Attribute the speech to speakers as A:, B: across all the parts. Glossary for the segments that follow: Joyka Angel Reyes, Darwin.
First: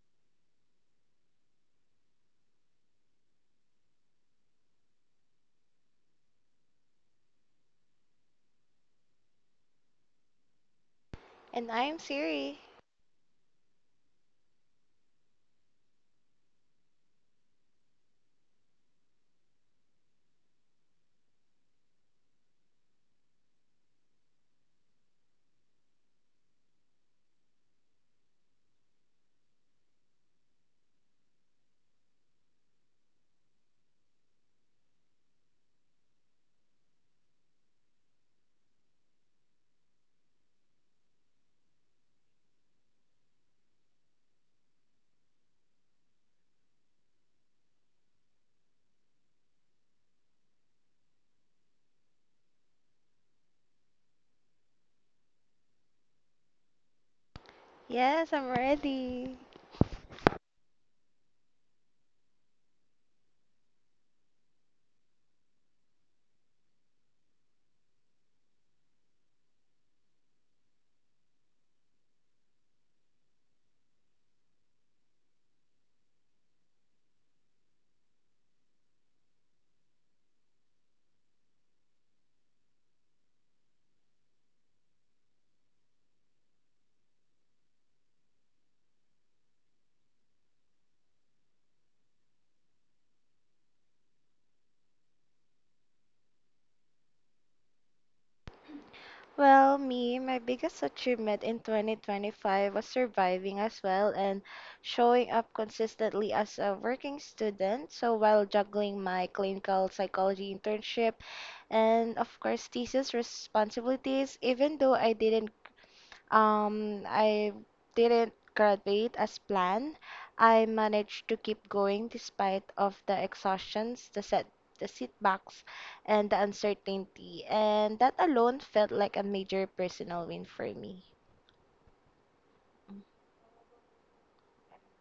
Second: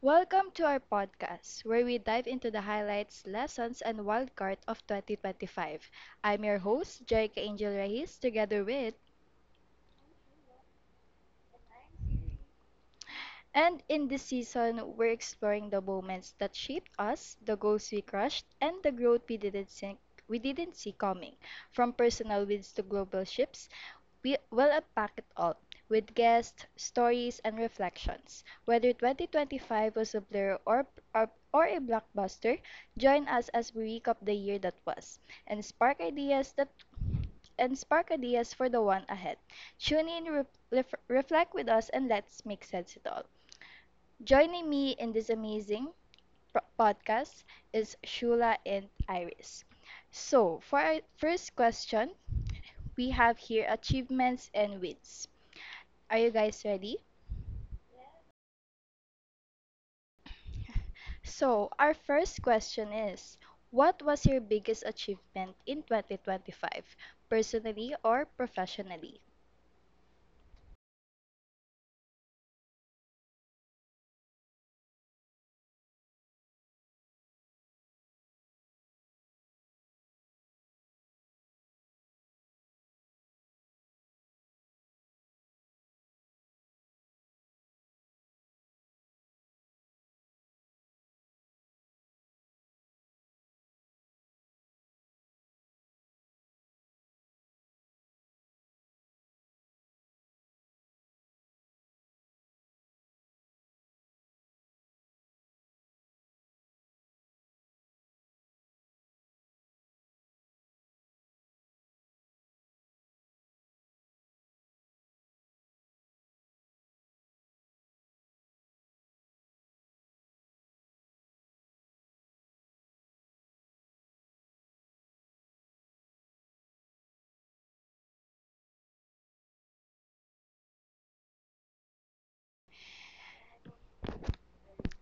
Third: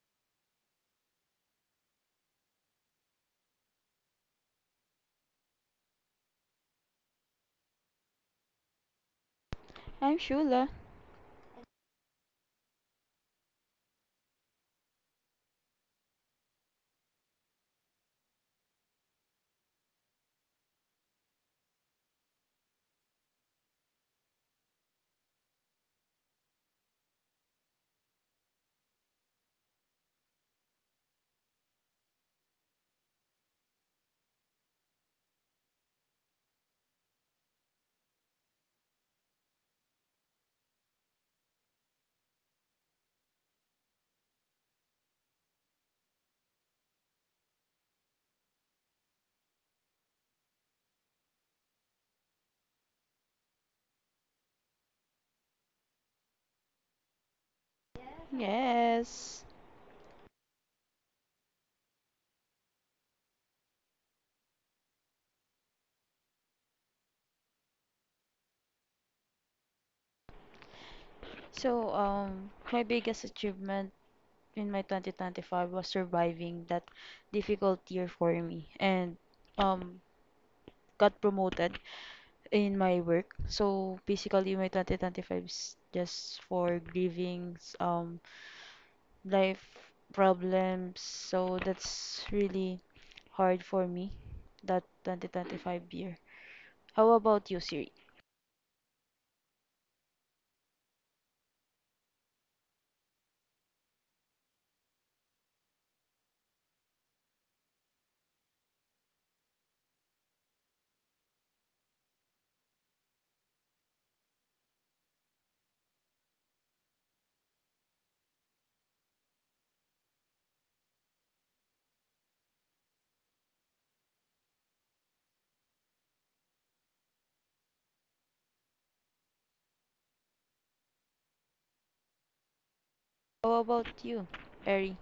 A: Welcome to our podcast, where we dive into the highlights, lessons, and wild card of 2025. I'm your host, Joyka Angel Reyes, together with,
B: I'm Shula.
C: And I'm Siri.
A: and in this season, we're exploring the moments that shaped us, the goals we crushed, and the growth we didn't see coming, from personal wins to global shifts. We will unpack it all with guests, stories, and reflections. Whether 2025 was a blur or a blockbuster, join us as we recap the year that was and spark ideas that and spark ideas for the one ahead. Tune in, reflect with us, and let's make sense of it all. Joining me in this amazing podcast is Shula and Iris. So, for our first question, we have here achievements and wins. Are you guys ready?
C: Yes, I'm ready.
B: Yes.
A: So, our first question is: what was your biggest achievement in 2025, personally or professionally?
B: My biggest achievement in my 2025 was surviving that difficult year for me and um got promoted in my work. So, basically my 2025 is just for grieving life problems. So, that's really hard for me that 2025 year. How about you, Siri?
C: Well, my biggest achievement in 2025 was surviving as well and showing up consistently as a working student. So, while juggling my clinical psychology internship and, of course, thesis responsibilities, even though I didn't graduate as planned. I managed to keep going despite of the exhaustions, the setbacks, and the uncertainty, and that alone felt like a major personal win for me.
B: How about you, Eri?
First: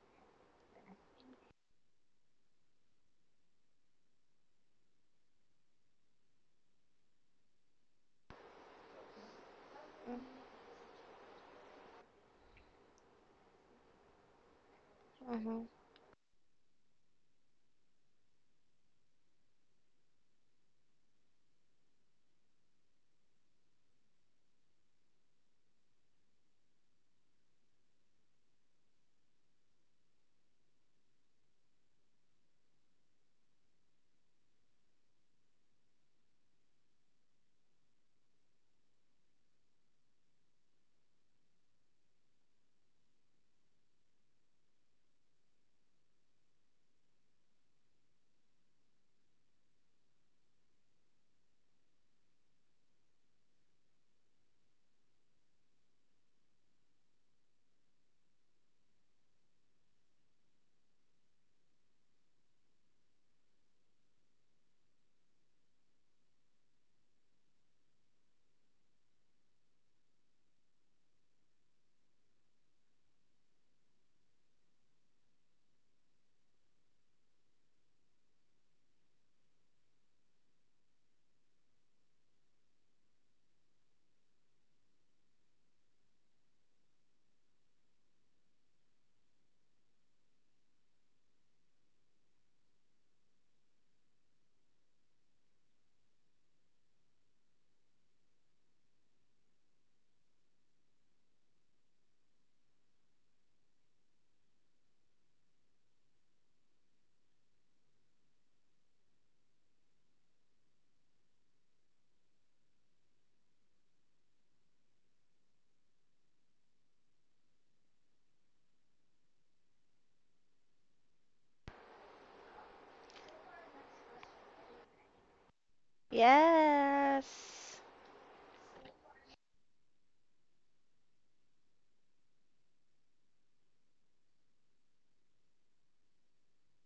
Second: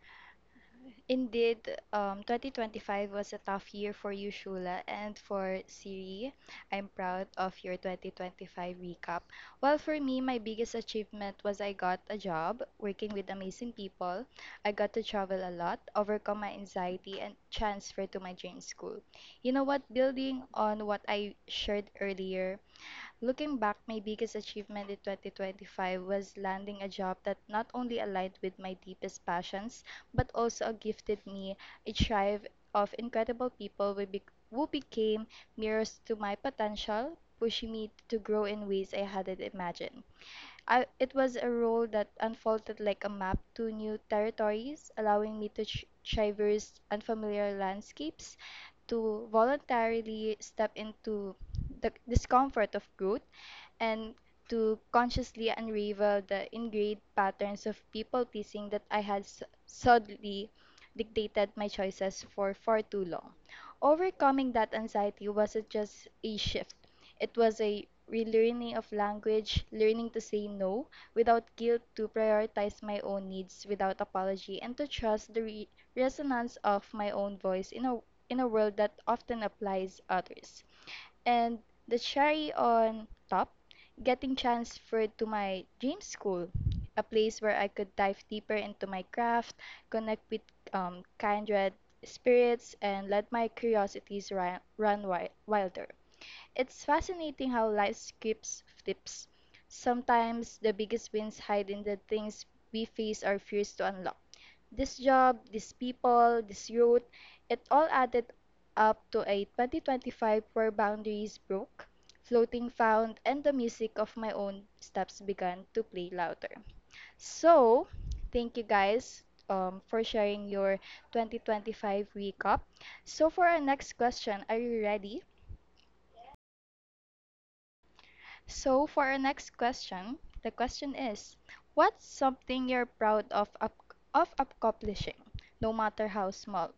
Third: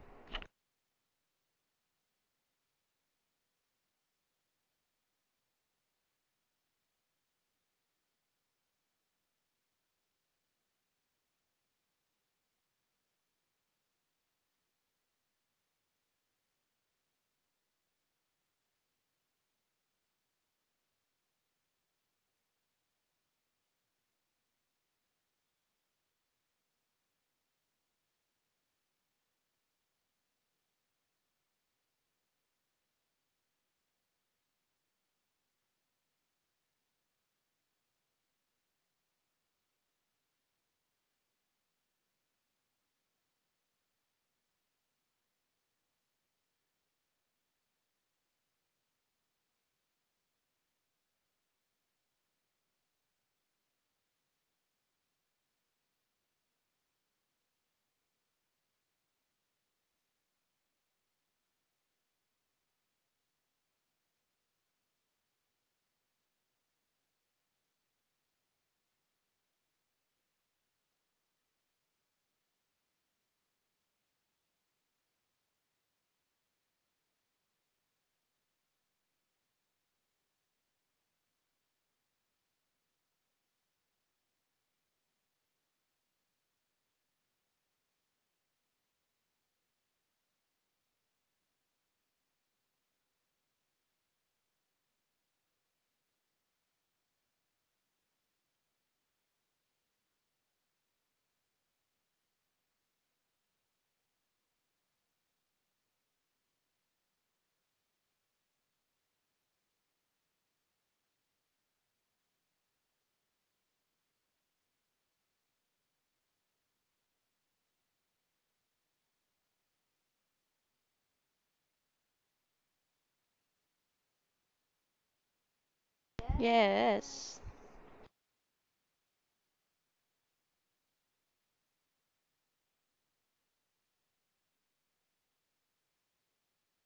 A: Indeed, 2025 was a tough year for you, Shula, and for Siri. I'm proud of your 2025 recap. Well, for me, my biggest achievement was I got a job working with amazing people. I got to travel a
C: Mm-hmm.
A: lot, overcome my anxiety, and transfer to my dream school. You know what? Building on what I shared earlier, looking back, my biggest achievement in 2025 was landing a job that not only aligned with my deepest passions, but also gifted me a tribe of incredible people who, bec who became mirrors to my potential, pushing me to grow in ways I hadn't imagined. It was a role that unfolded like a map to new territories, allowing me to tr traverse unfamiliar landscapes, to voluntarily step into the discomfort of growth and to consciously unravel the ingrained patterns of people pleasing that I had subtly dictated my choices for far too long. Overcoming that anxiety wasn't just a shift, it was a relearning of language, learning to say no without guilt, to prioritize my own needs without apology, and to trust the resonance of my own voice in a world that often applies others and the cherry on top, getting transferred to my dream school, a place where I could dive deeper into my craft, connect with kindred spirits, and let my curiosities run, run wilder. It's fascinating how life skips flips. Sometimes the biggest wins hide in the things we face or fears to unlock. This job, these people, this youth, it all added up to a 2025 where boundaries broke, floating found, and the music of my own steps began to play louder. So, thank you guys for sharing your 2025 recap. So, for our next question, are you ready?
B: Yes.
C: Yes.
A: So, for our next question, the question is: what's something you're proud of, of accomplishing, no matter how small?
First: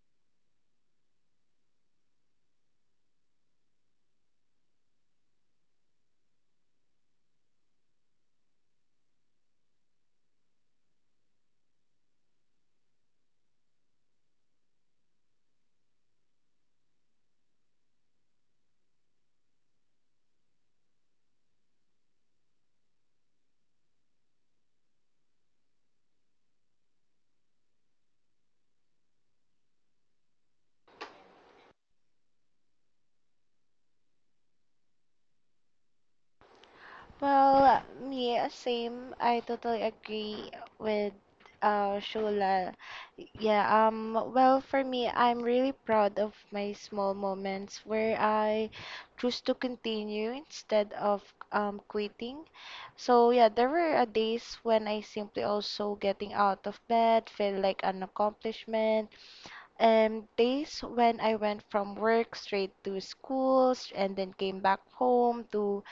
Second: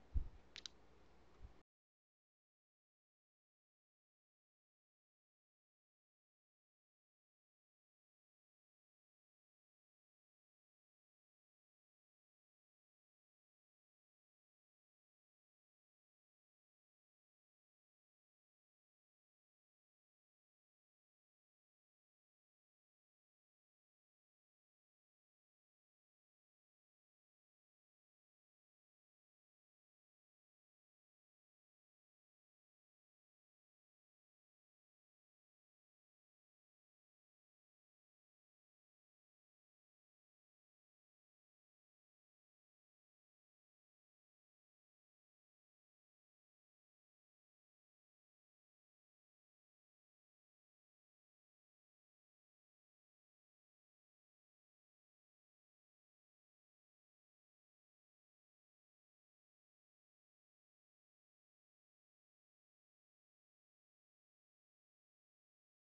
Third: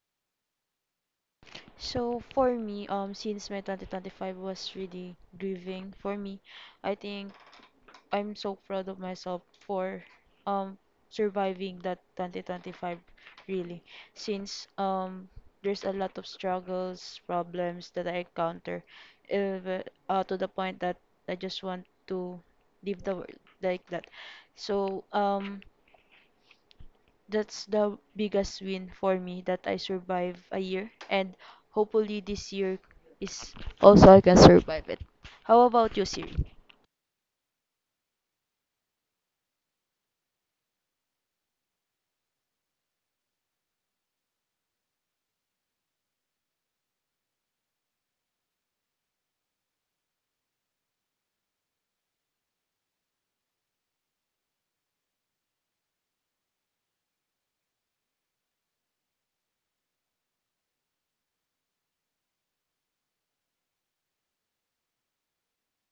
B: For me, since my 2025 was really grieving for me, I think I'm so proud of myself for um surviving that 2025, really. Since There's a lot of struggles, problems that I encounter, uh, to the point that I just want to leave the world like that. So um that's the biggest win for me, that I survive a year, and hopefully this year is. How about you, Siri?
C: Well, yeah, same. I totally agree with Shula. Yeah, well, for me, I'm really proud of my small moments where I choose to continue instead of quitting. So yeah, there were days when I simply also getting out of bed felt like an accomplishment, and days when I went from work straight to schools and then came back home to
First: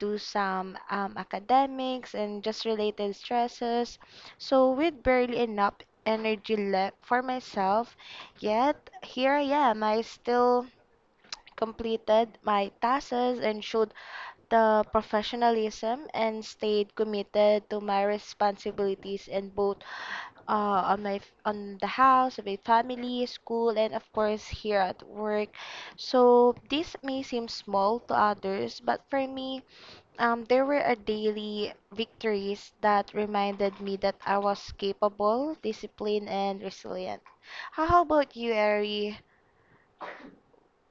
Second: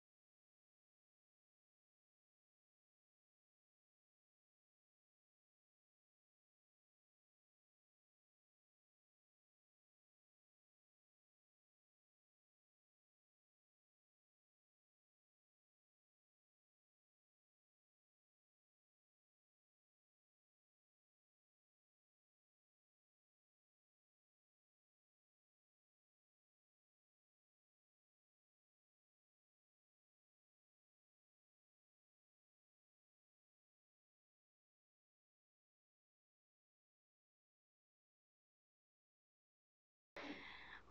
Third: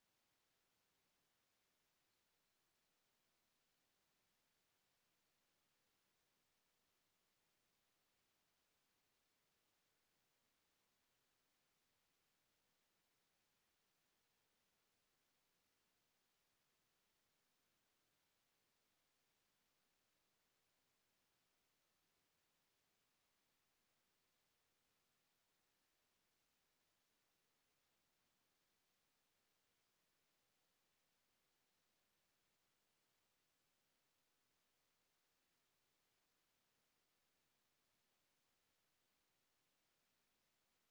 C: do some academics and just related stresses. So, with barely enough energy left for myself, yet here I am. I still completed my tasks and showed the professionalism and stayed committed to my responsibilities in both uh, on my on the house, my family, school, and of course here at work. So this may seem small to others, but for me, there were a daily victories that reminded me that I was capable, disciplined, and resilient. How about you, Ari?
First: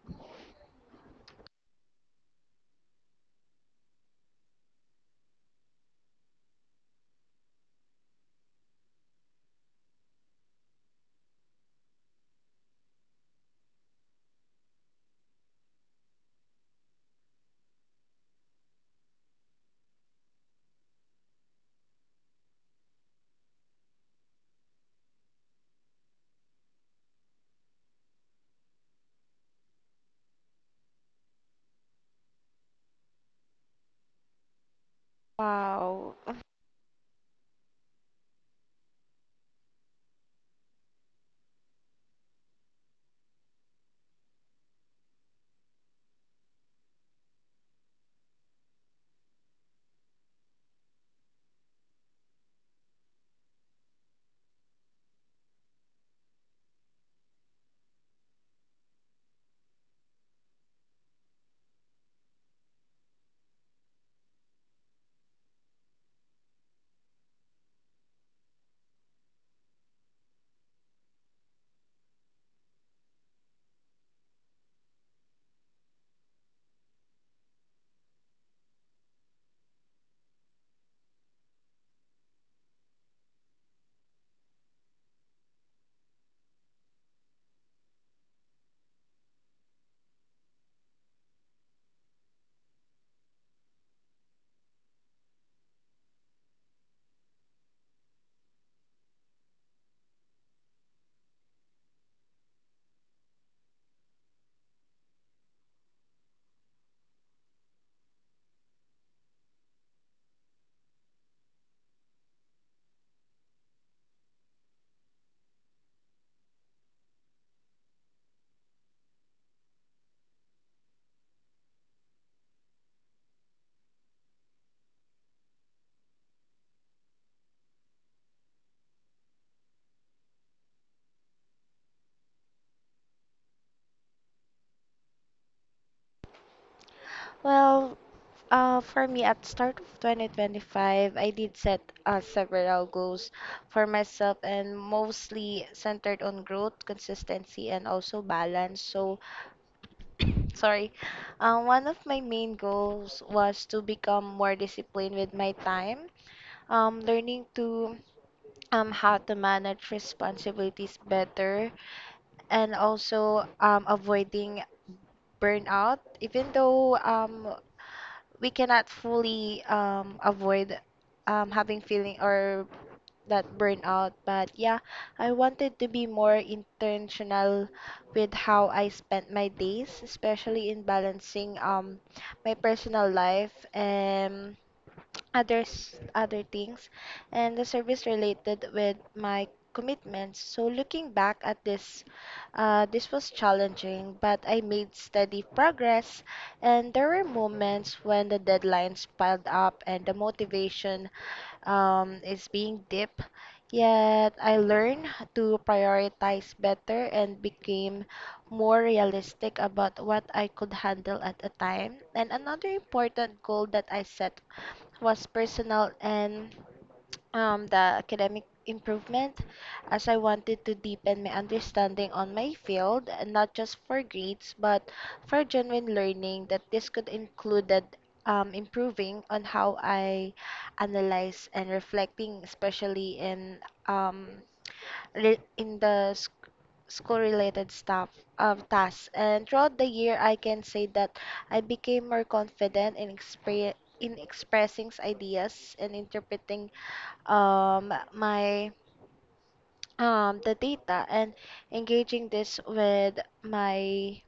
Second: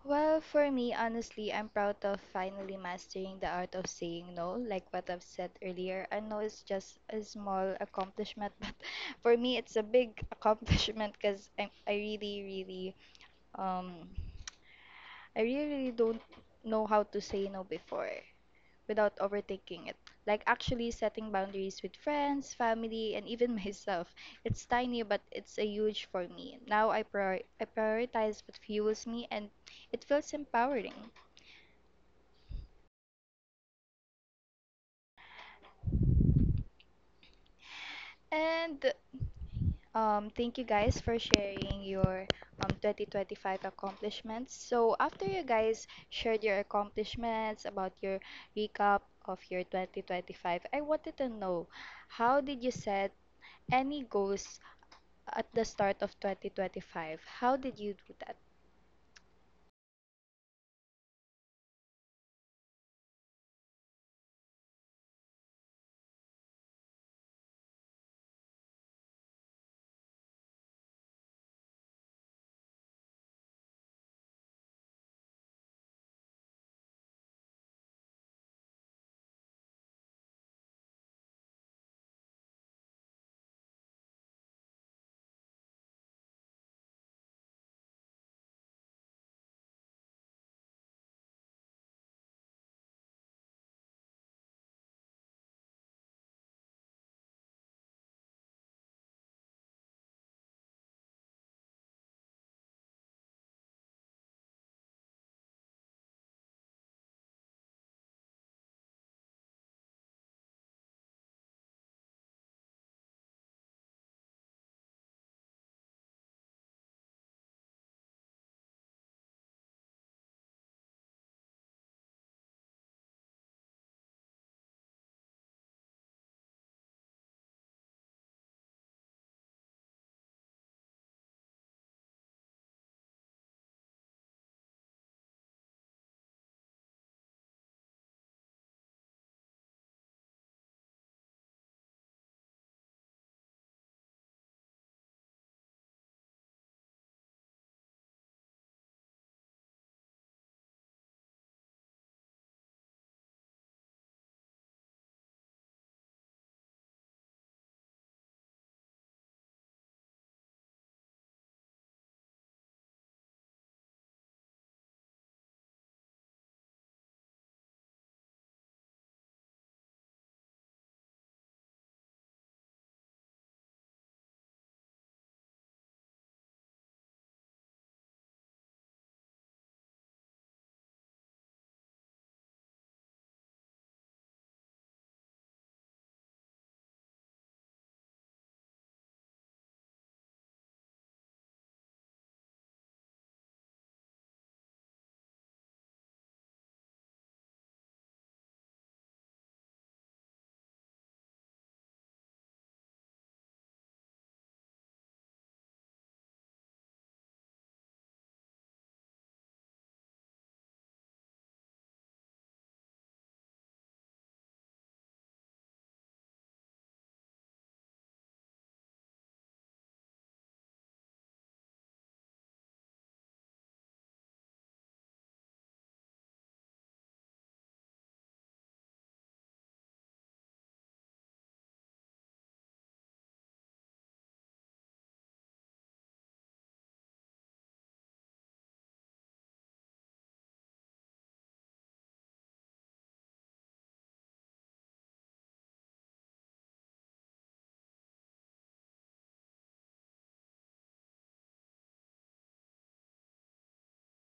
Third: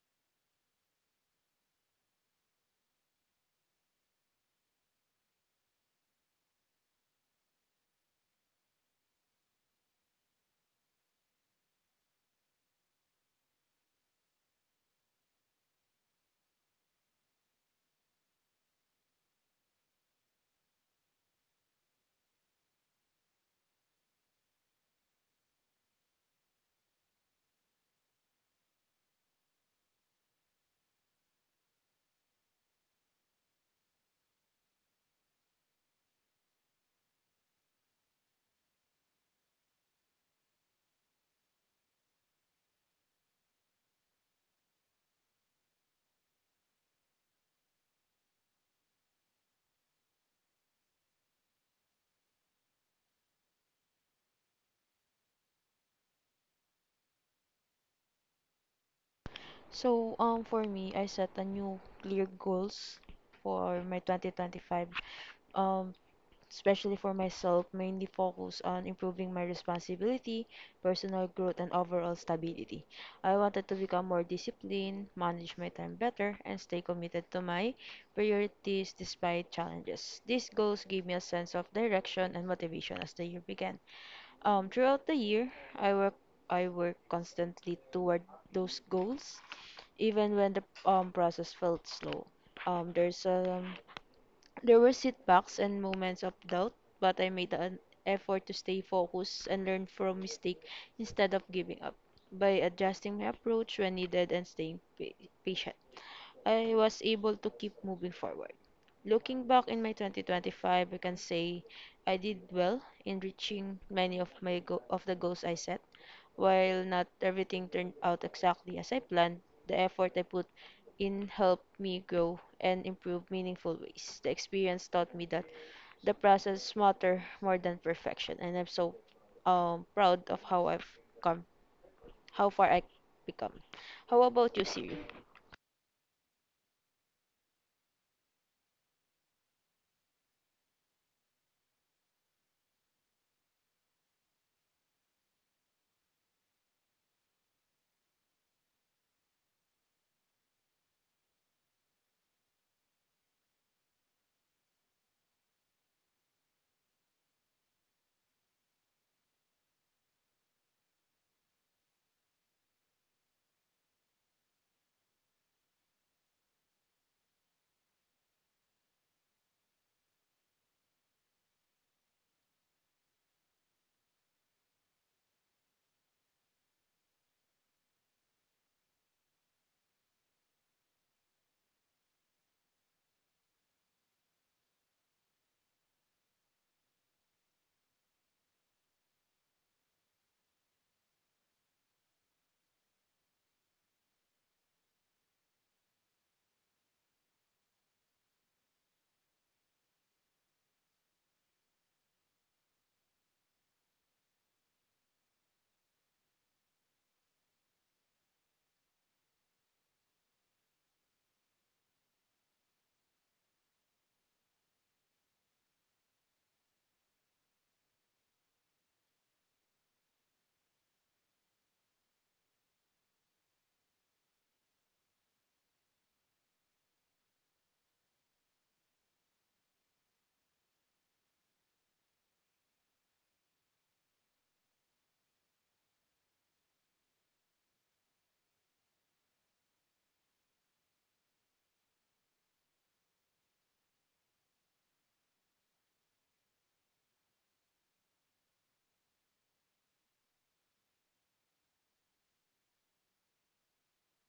A: Well, for me, honestly, I'm proud of finally mastering the art of saying no. Like what I've said earlier, I know it's just a small accomplishment, but for me, it's a big accomplishment because I really, really, um, don't know how to say no before without overthinking it. Like actually setting boundaries with friends, family, and even myself. It's tiny, but it's a huge for me. Now I prioritize what fuels me, and it feels empowering.
C: Wow.
A: And thank you guys for sharing your 2025 accomplishments. So, after you guys shared your accomplishments about your recap of your 2025, I wanted to know, how did you set any goals at the start of 2025? How did you do that?
B: For me, I set a new clear goals for my 2025, um especially for myself, mainly focus on improving my responsibility, personal growth, and overall stability. I wanted to become more disciplined, manage my time better, and stay committed to my priorities despite challenges. These goals gave me a sense of direction and motivation as the year began. Throughout the year, I work constantly toward those goals, even when the process felt slow. Um, there's a there were setbacks and moments of doubt, but I made an effort to stay focused and learn from mistake instead of giving up. By adjusting my approach when needed and staying patient, I was able to keep moving forward. Looking back in my 2025, I can say I did well in reaching many of the goals I set. While not everything turned out exactly as I planned, the effort I put in helped me grow and improve meaningful ways. The experience taught me that the process matter more than perfection, and I'm so proud of how I've come, how far I become. How about you, Siri?
C: Well, for me, at start of 2025, I did set several goals for myself and mostly centered on growth, consistency, and also balance. So, sorry. One of my main goals was to become more disciplined with my time, learning to how to manage responsibilities better, and also avoiding burnout, even though we cannot fully avoid having feeling or that burnout. But yeah, I wanted to be more intentional with how I spent my days, especially in balancing my personal life and other things and the service related with my commitments. So looking back at this was challenging, but I made steady progress, and there were moments when the deadlines piled up and the motivation is being deep, yet I learned to prioritize better and became more realistic about what I could handle at a time. And another important goal that I set was personal and the academic improvement, as I wanted to deepen my understanding on my field and not just for grades but for genuine learning. That this could include improving on how I analyze and reflecting, especially in um, in the school related stuff, tasks. And throughout the year, I can say that I became more confident in expressing ideas and interpreting my the data and engaging this with my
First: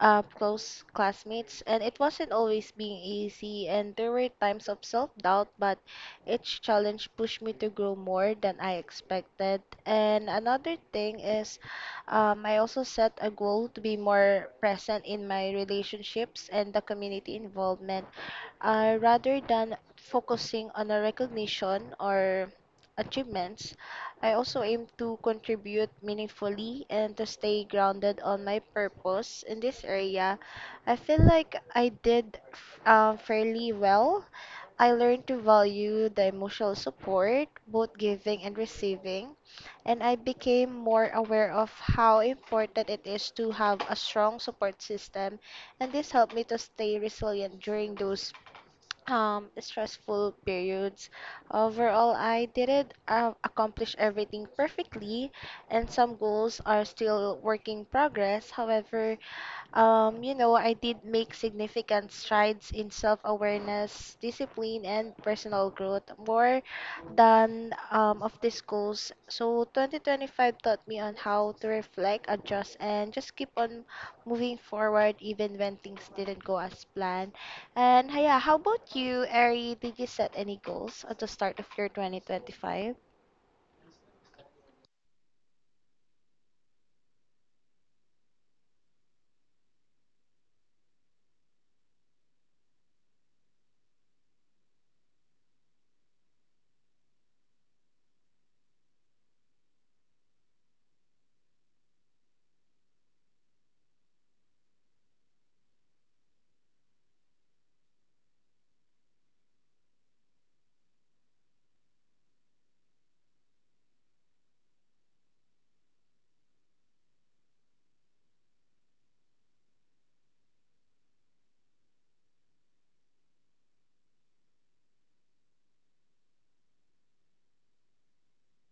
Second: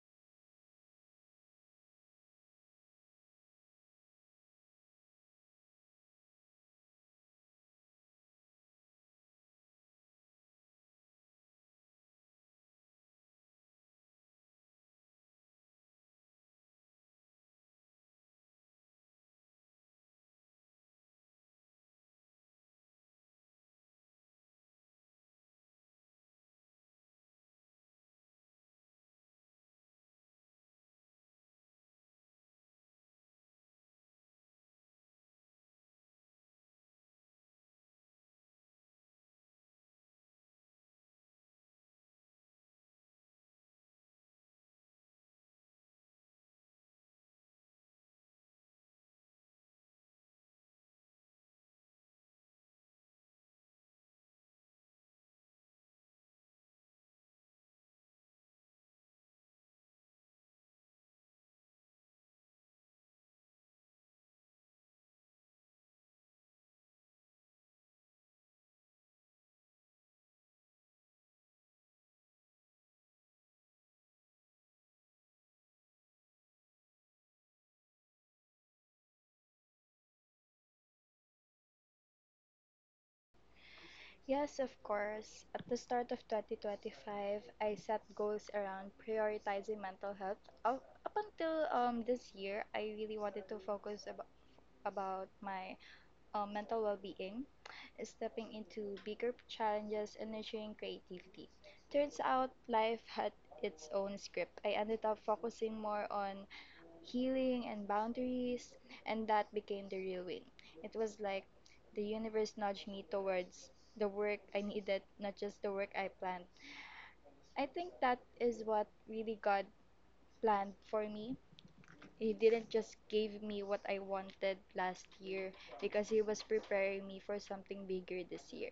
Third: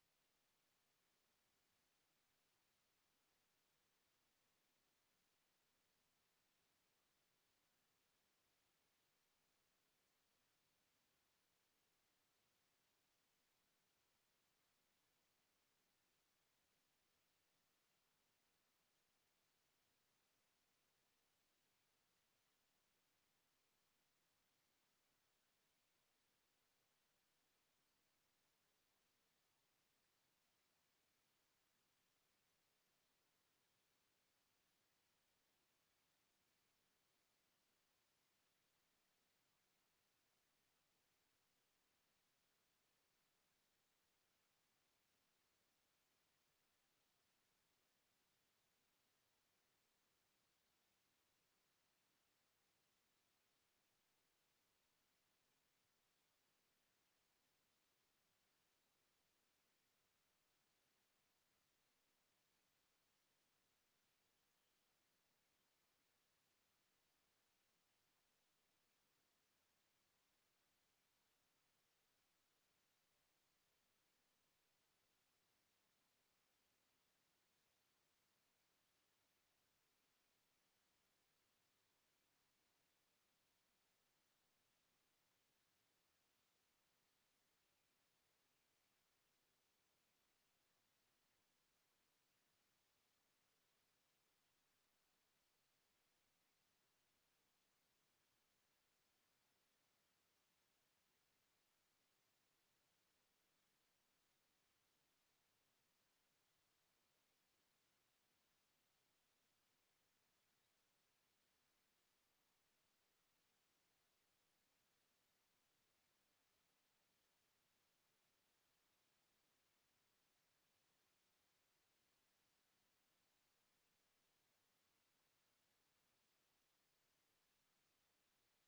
C: close classmates. And it wasn't always being easy, and there were times of self-doubt, but each challenge pushed me to grow more than I expected. And another thing is, I also set a goal to be more present in my relationships and the community involvement. Rather than focusing on a recognition or achievements, I also aim to contribute meaningfully and to stay grounded on my purpose in this area. I feel like I did fairly well. I learned to value the emotional support, both giving and receiving, and I became more aware of how important it is to have a strong support system, and this helped me to stay resilient during those stressful periods. Overall, I didn't accomplish everything perfectly, and some goals are still work in progress. However, I did make significant strides in self-awareness, discipline, and personal growth, more than of these goals. So 2025 taught me on how to reflect, adjust, and just keep on moving forward even when things didn't go as planned. And yeah, how about you, Ari? Did you set any goals at the start of your 2025?
A: Yes, of course. At the start of 2025, I set goals around prioritizing mental health. Up until this year, I really wanted to focus about, my mental well-being, stepping into bigger challenges and nurturing creativity. Turns out life had its own script. I ended up focusing more on healing and boundaries, and that became the real win. It was like the universe nudged me towards the work I needed, not just the work I planned. I think that is what really God planned for me. He didn't just give me what I wanted last year because he was preparing me for something bigger this year.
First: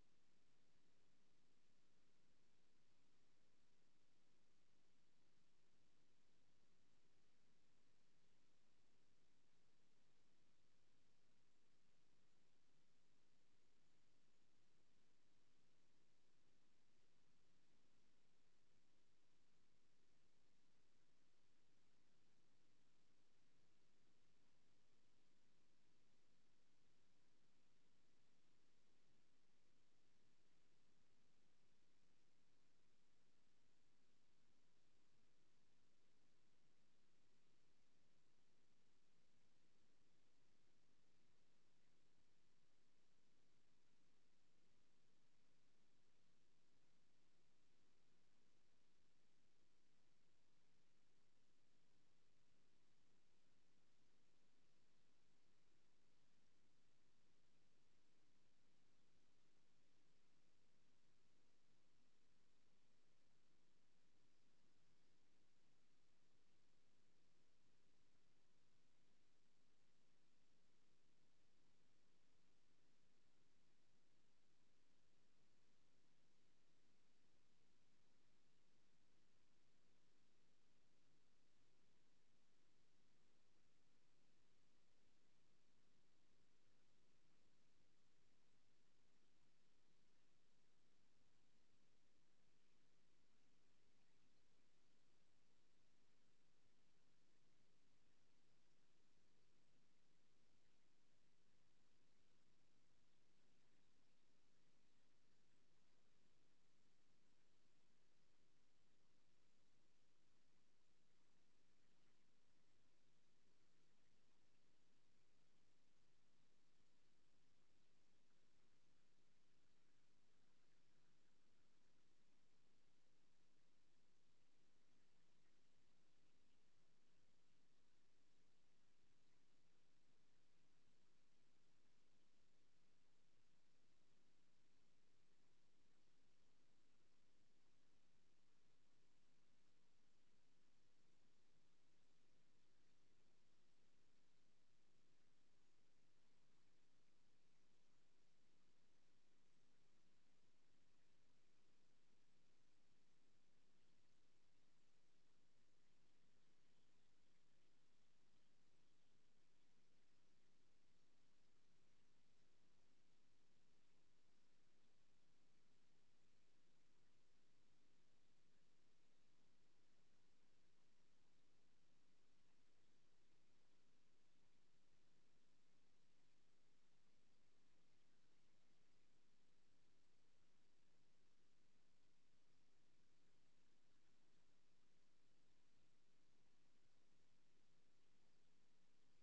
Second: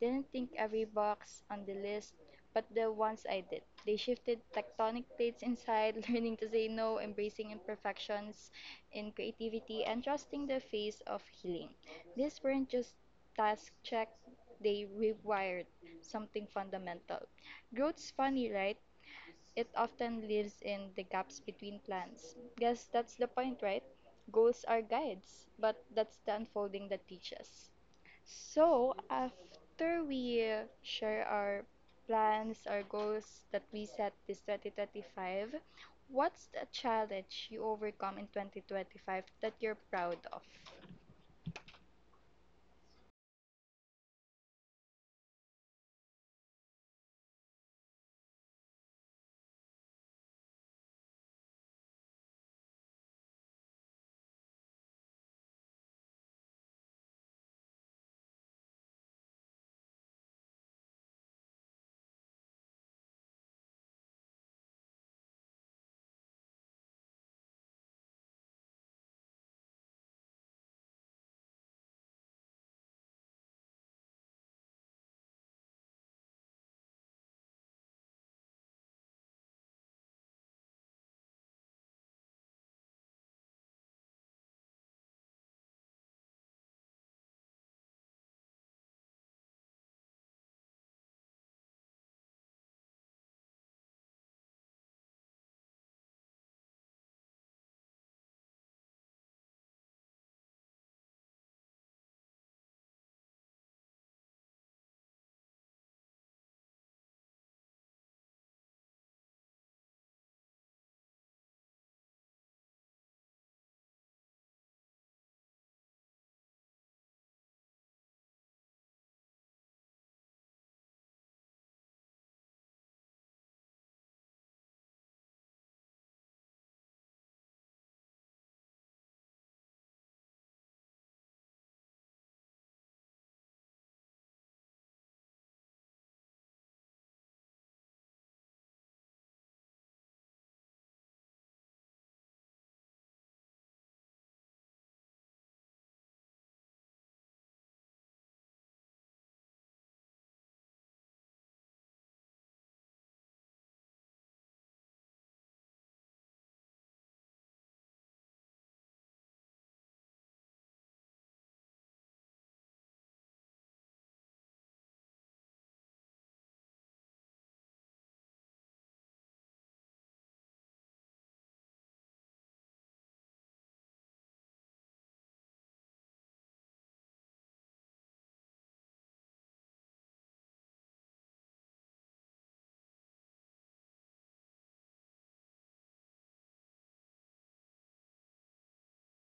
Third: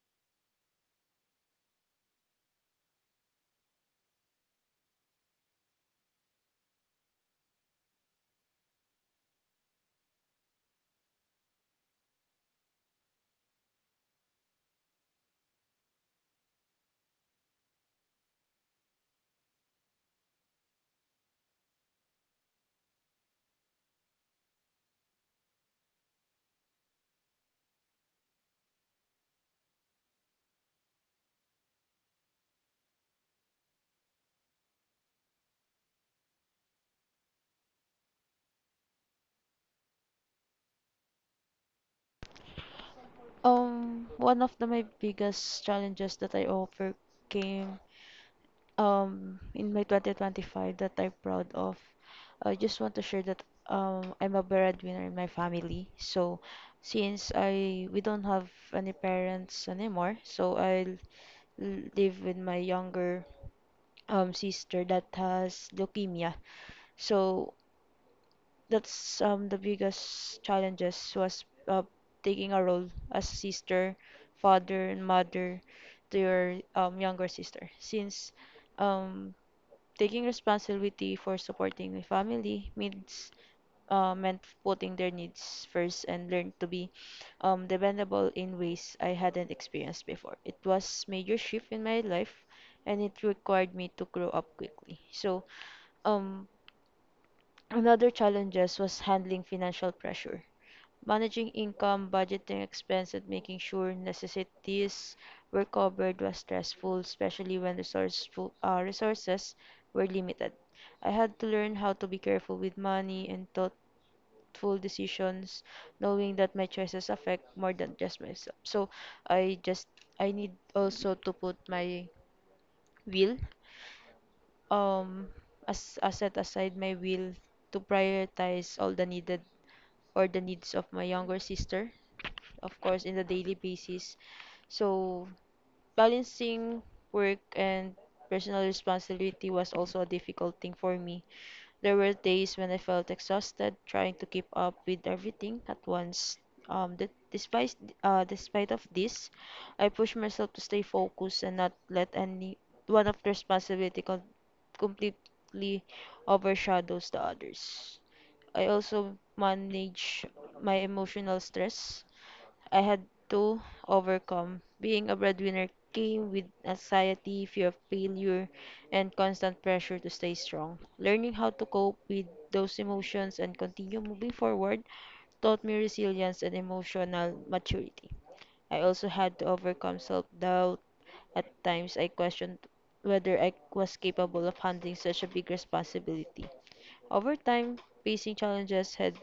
A: Didn't think every box on the list, but the ones I did. They shifted tectonic plates inside, learning to say no, embracing imperfections in creativity, and trusting the phase of healing. These weren't just task check, they rewired something fundamental. Growth's funny, right? It often lives in the gaps between plans. Guess that's the point, right? Goals are guides, but that's the unfolding that teaches. So, after we share our plans, our goals that we set this 2025, what's the challenge you overcome in 2025 that you're proud of?
B: One of the my biggest challenges that I overcame in my 2025 that I'm proud of. I just want to share that I'm a breadwinner in my family. So since I we don't have any parents anymore, so I live with my younger sister that has leukemia. So that's the biggest challenges was taking a role as sister, father, and mother to your younger sister. Since um, taking responsibility for supporting the family means meant putting their needs first and learn to be dependable in ways I hadn't experienced before. It was major shift in my life, and it required me to grow up quickly. So um, another challenges was handling financial pressure, managing income, budgeting expense, and making sure necessities were covered was stressful, especially when resources were limited. I had to learn how to be careful with money and thoughtful decisions, knowing that my choices affect more than just myself. So I just I need also to put my will, um as I set aside my will to prioritize all the needed or the needs of my younger sister, of course, in the daily basis. So, balancing work and personal responsibility was also a difficult thing for me. There were days when I felt exhausted trying to keep up with everything at once. That despite despite of this, I pushed myself to stay focused and not let any one of the responsibility completely overshadows the others. I also manage my emotional stress I had to overcome. Being a breadwinner came with anxiety, fear of failure, and constant pressure to stay strong. Learning how to cope with those emotions and continue moving forward taught me resilience and emotional maturity. I also had to overcome self doubt. At times, I questioned whether I was capable of handling such a big responsibility. Over time, facing challenges head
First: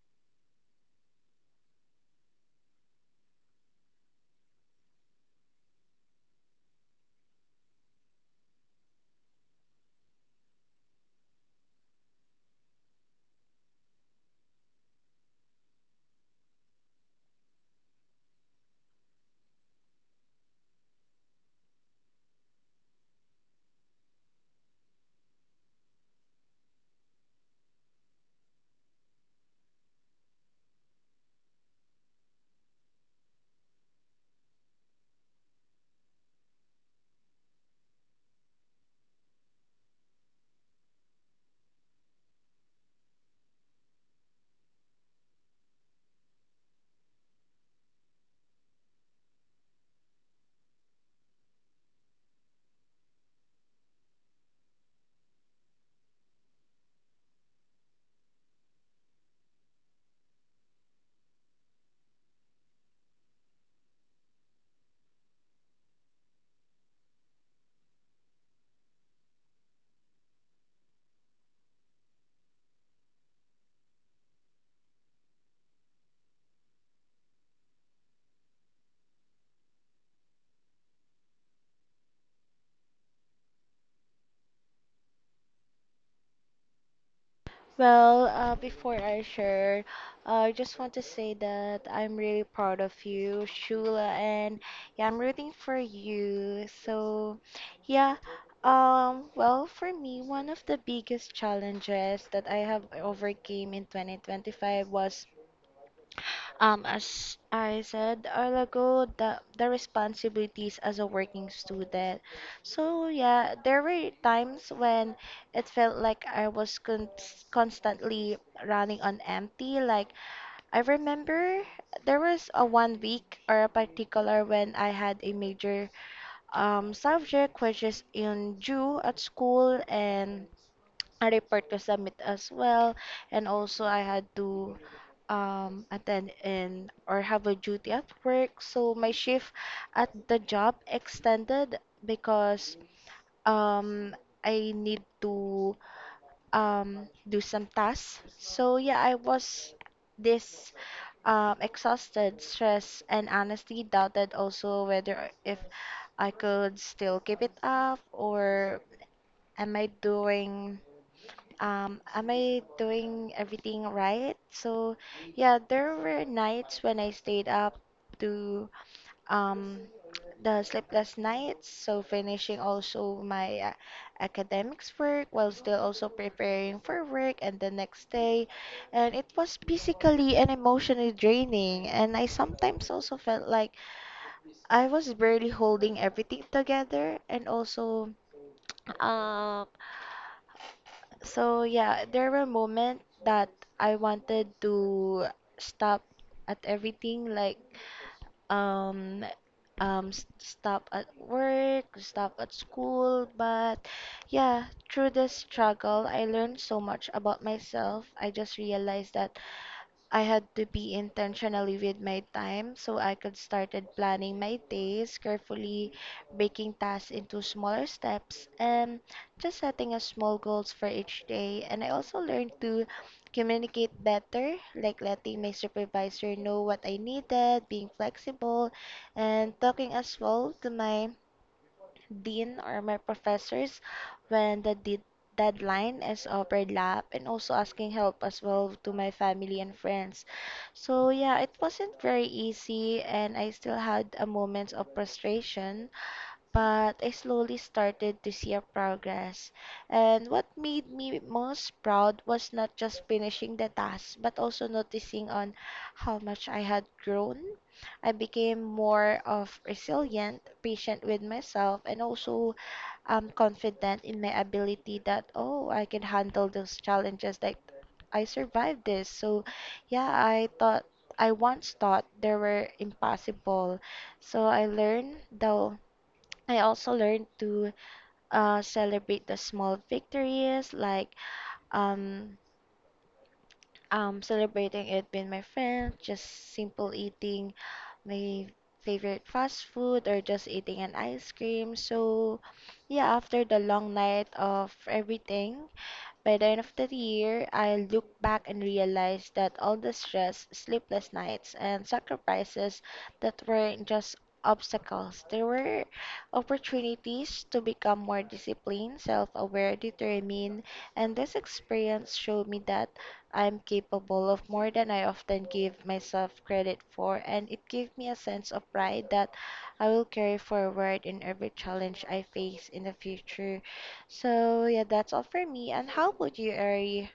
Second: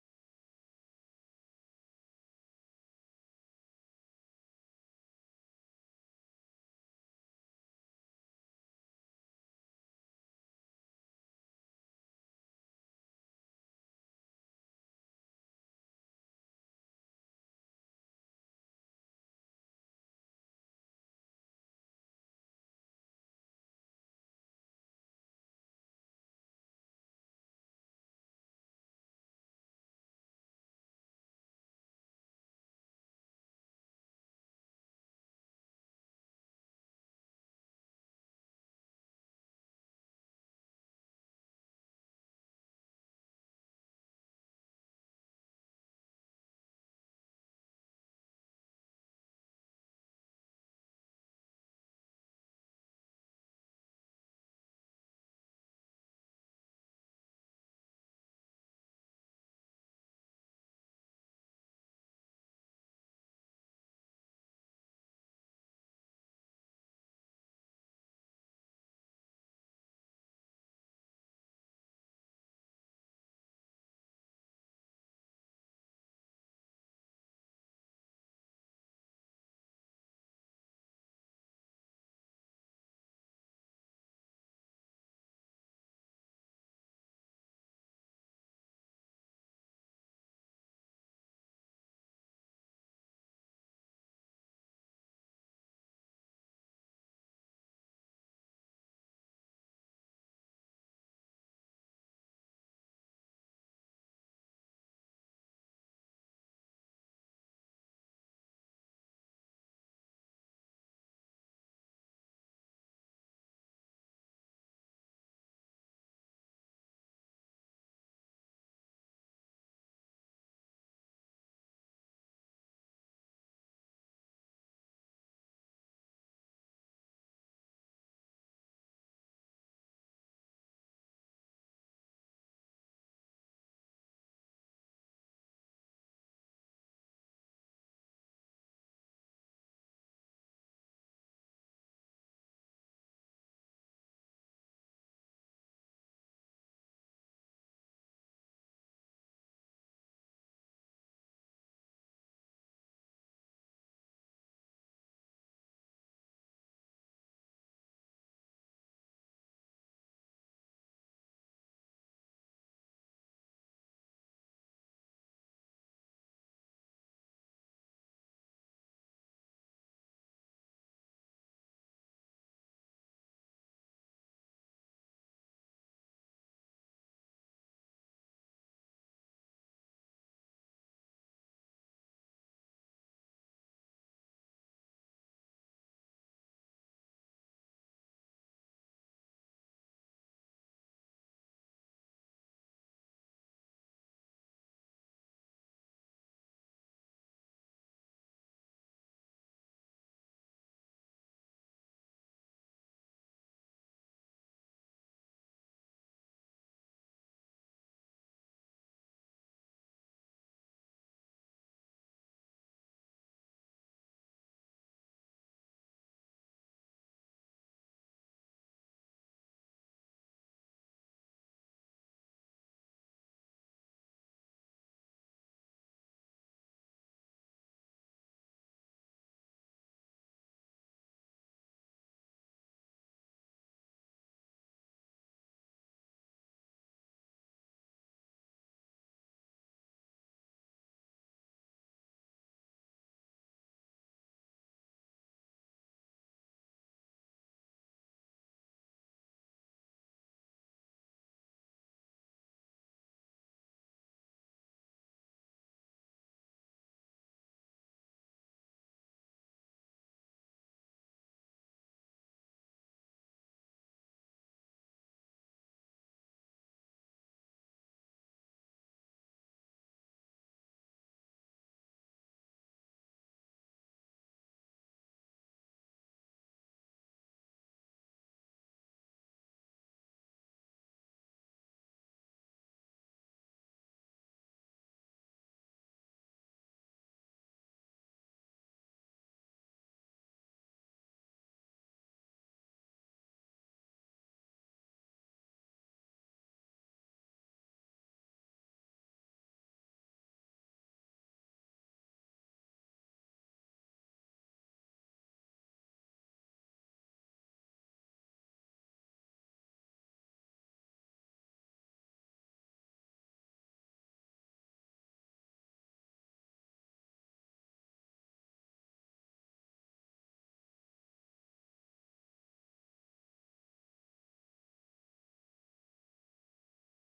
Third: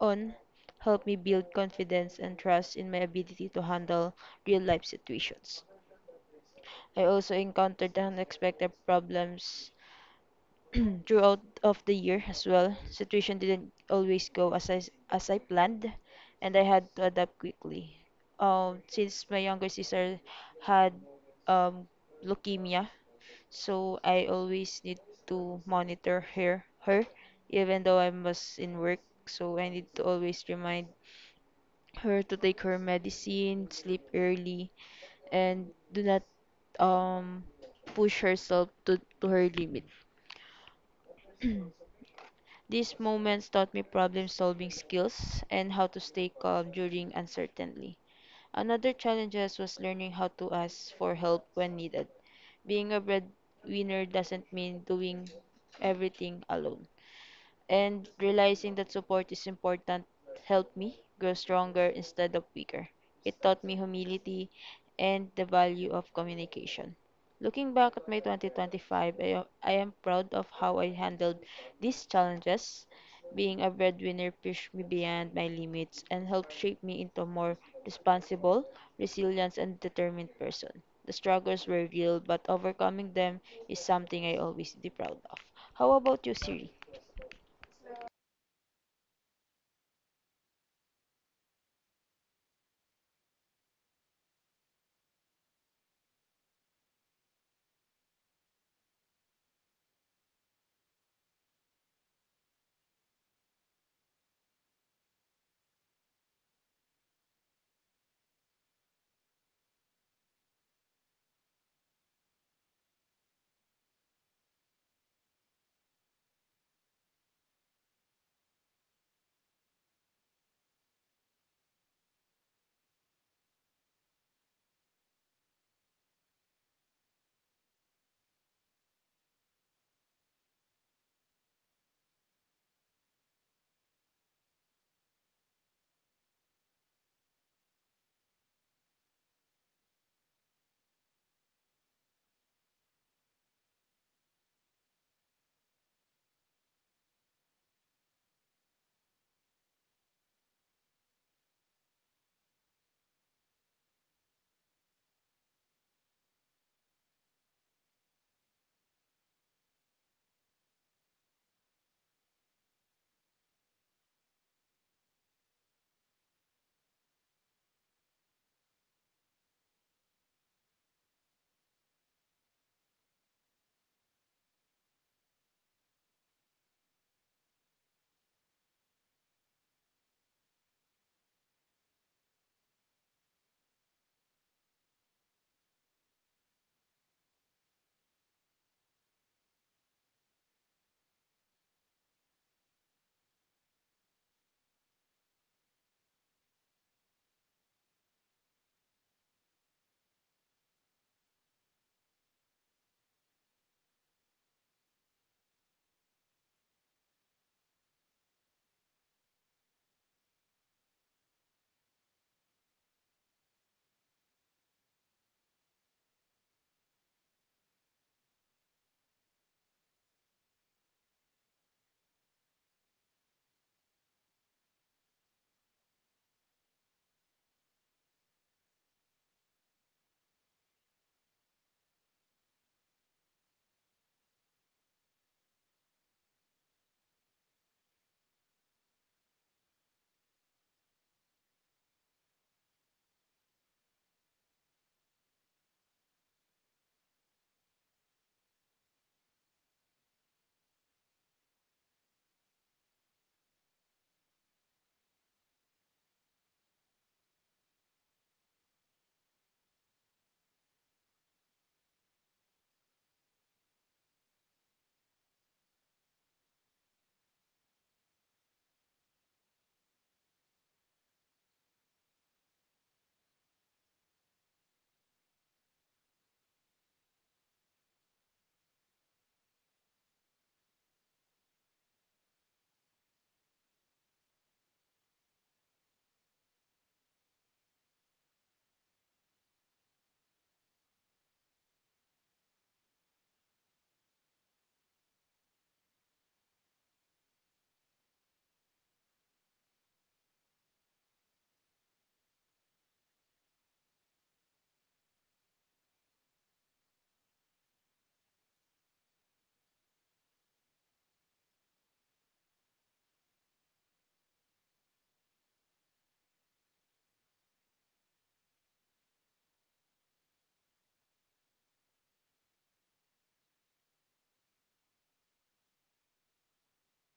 B: on helped me build confidence and trust in my ability to handle real life situations. I also encountered unexpected problems throughout of the year as well. Situation didn't always go as I planned, and I had to adapt quickly. Since my younger sister had um, leukemia, so I always need to monitor her, even though I was in work. So I need to always remind her to take her medicine, sleep early, and do not um push herself to her limit. These moments taught me problem solving skills and how to stay calm during uncertainty. Another challenge was learning how to ask for help when needed. Being a breadwinner doesn't mean doing everything alone, and realizing that support is important helped me grow stronger instead of weaker. It taught me humility and the value of communication. Looking back at my 2025, I am proud of how I handled these challenges. Being a breadwinner pushed me beyond my limits and helped shape me into a more responsible, resilient, and determined person. The struggles were real, but overcoming them is something I always be proud of. How about you, Siri?
C: Well, before I share, I just want to say that I'm really proud of you, Shula, and yeah, I'm rooting for you. So, yeah, well, for me, one of the biggest challenges that I have overcame in 2025 was as I said earlier ago, the responsibilities as a working student. So yeah, there were times when it felt like I was constantly running on empty. Like I remember there was a 1 week or a particular when I had a major subject which is in Jew at school and a report to submit as well, and also I had to attend in or have a duty at work. So my shift at the job extended because um I need to do some tasks. So yeah, I was this exhausted, stressed, and honestly doubted also whether if I could still keep it up or am I doing everything right? So, yeah, there were nights when I stayed up to um, the sleepless nights, so finishing also my academics work while still also preparing for work and the next day. And it was physically and emotionally draining, and I sometimes also felt like I was barely holding everything together and also. Um, so yeah, there were moments that I wanted to stop at everything, like um stop at work, stop at school, but yeah, through this struggle, I learned so much about myself. I just realized that I had to be intentionally with my time, so I could started planning my days carefully, breaking tasks into smaller steps and just setting a small goals for each day. And I also learned to communicate better, like letting my supervisor know what I needed, being flexible, and talking as well to my dean or my professors when the deadline is overlap, and also asking help as well to my family and friends. So yeah, it wasn't very easy and I still had a moment of frustration, but I slowly started to see a progress. And what made me most proud was not just finishing the task, but also noticing on how much I had grown. I became more of resilient, patient with myself, and also confident in my ability that, oh, I can handle those challenges. Like, I survived this. So, yeah, I once thought they were impossible. So I learned, though, I also learned to celebrate the small victories, like um, celebrating it with my friends, just simple eating my favorite fast food or just eating an ice cream. So, yeah, after the long night of everything, by the end of the year, I look back and realize that all the stress, sleepless nights, and sacrifices that weren't just obstacles, they were opportunities to become more disciplined, self aware, determined, and this experience showed me that I'm capable of more than I often give myself credit for, and it gave me a sense of pride that I will carry forward in every challenge I face in the future. So yeah, that's all for me. And how about you, Ari?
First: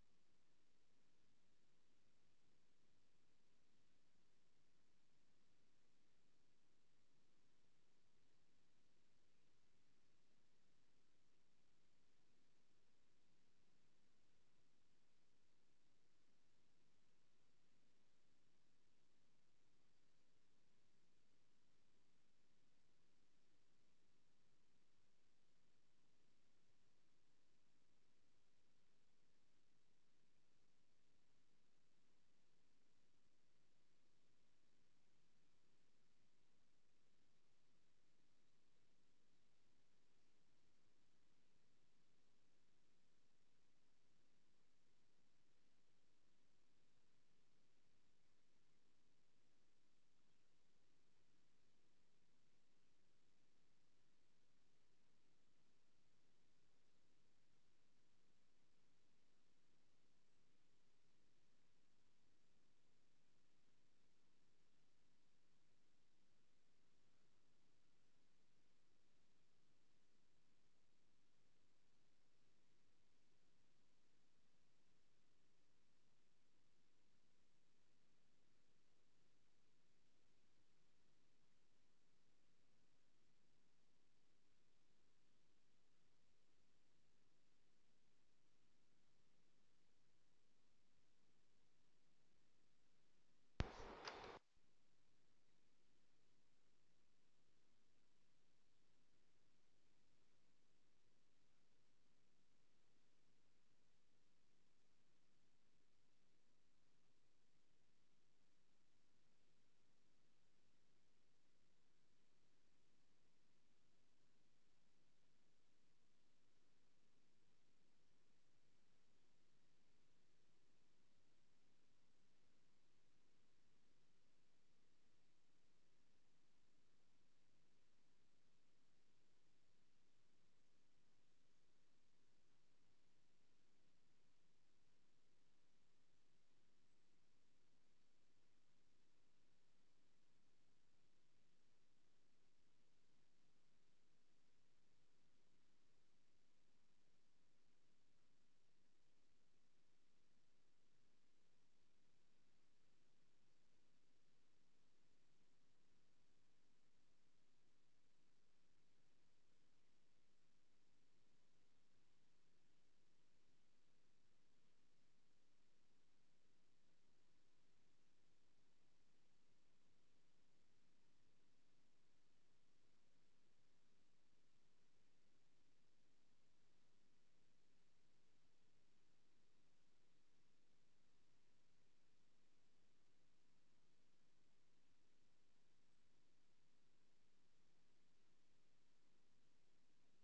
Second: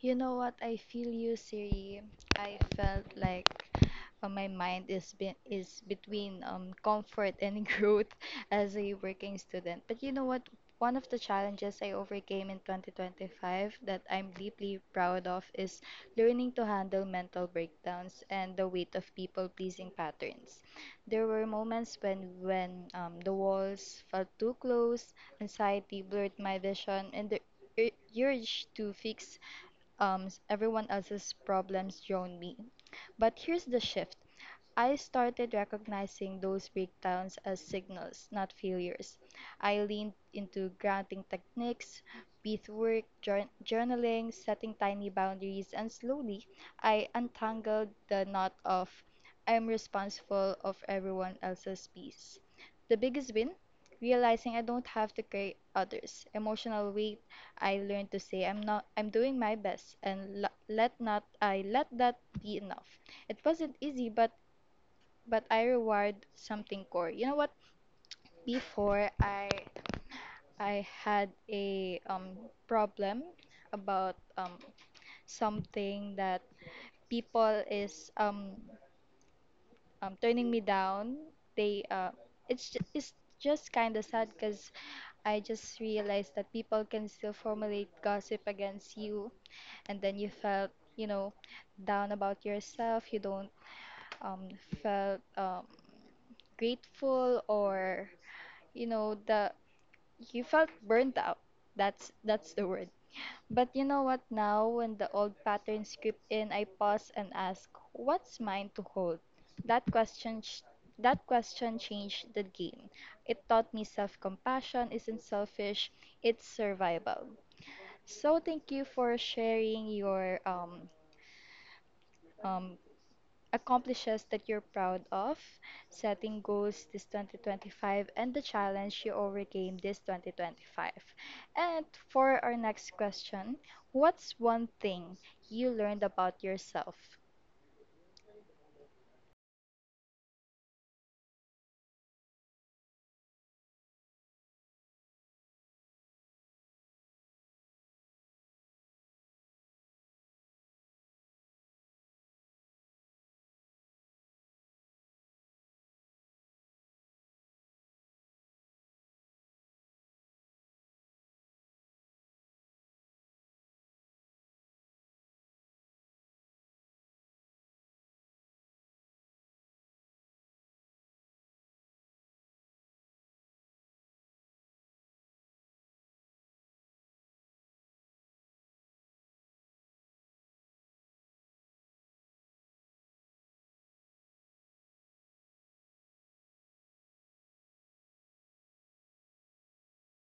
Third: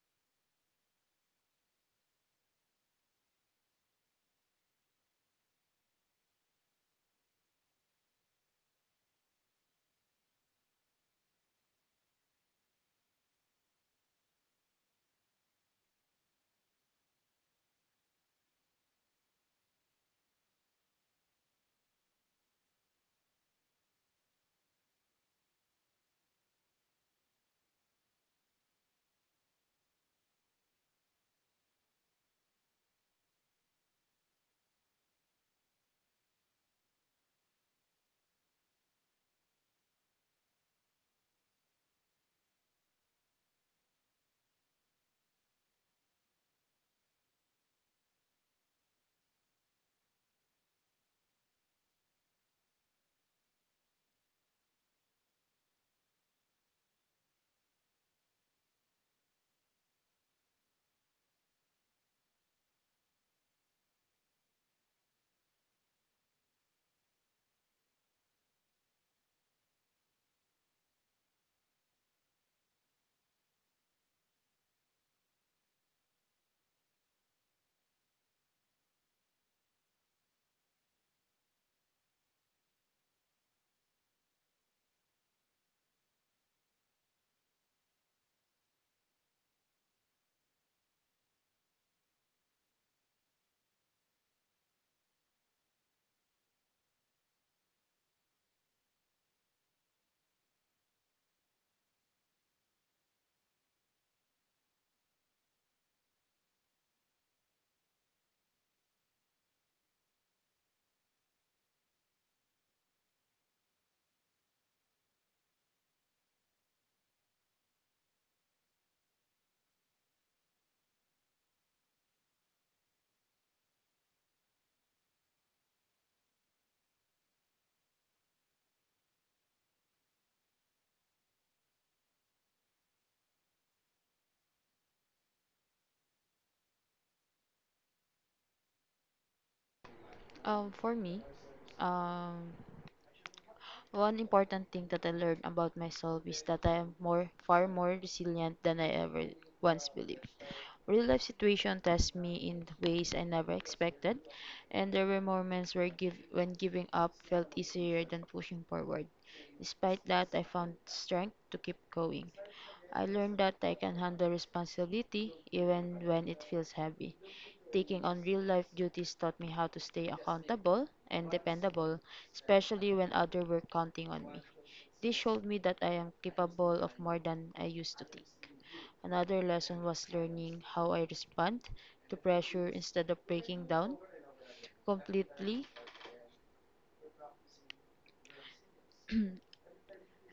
A: You know what? I feel you, Siri. I felt like my mind is between comfort and growth as a working student. But you know what? One of the challenges I overcame in 2025 that I'm deeply proud of is learning to handle mental breakdowns and the weight of people-pleasing patterns. There were moments when the walls felt too close, anxiety blurred my vision, and the urge to fix everyone else's problems drown me. But here's the shift: I started recognizing those breakdowns as signals, not failures. I leaned into grounding techniques, breath work, journaling, setting tiny boundaries, and slowly I untangled the knot of I'm responsible of everyone else's peace. The biggest win? Realizing I don't have to carry others' emotional weight, I learned to say I'm not I'm doing my best and lo- let not I let that be enough. It wasn't easy, but I reward something core. You know what? Before, I had a problem about something that people is turning me down. They uh it's just kind of sad because I just realized that people can still formulate gossip against you, and then you felt, you know down about yourself. You don't um felt grateful or, you know the you felt burnt out. That's the word. But you know what? Now, when the old patterns creep in, I pause and ask, what's mine to hold? That question ch- that question changed the game. It taught me self-compassion isn't selfish, it's survival. So thank you for sharing your um accomplishes that you're proud of, setting goals this 2025, and the challenge you overcame this 2025. And for our next question, what's one thing you learned about yourself?
B: For me, um, one important thing that I learned about myself is that I am far more resilient than I ever once believed. Real life situation test me in ways I never expected, and there were moments where when giving up felt easier than pushing forward. Despite that, I found strength to keep going. I learned that I can handle responsibility even when it feels heavy. Taking on real life duties taught me how to stay accountable and dependable, especially when others were counting on me. This showed me that I am capable of more than I used to think. Another lesson was learning how I respond to pressure. Instead of breaking down completely,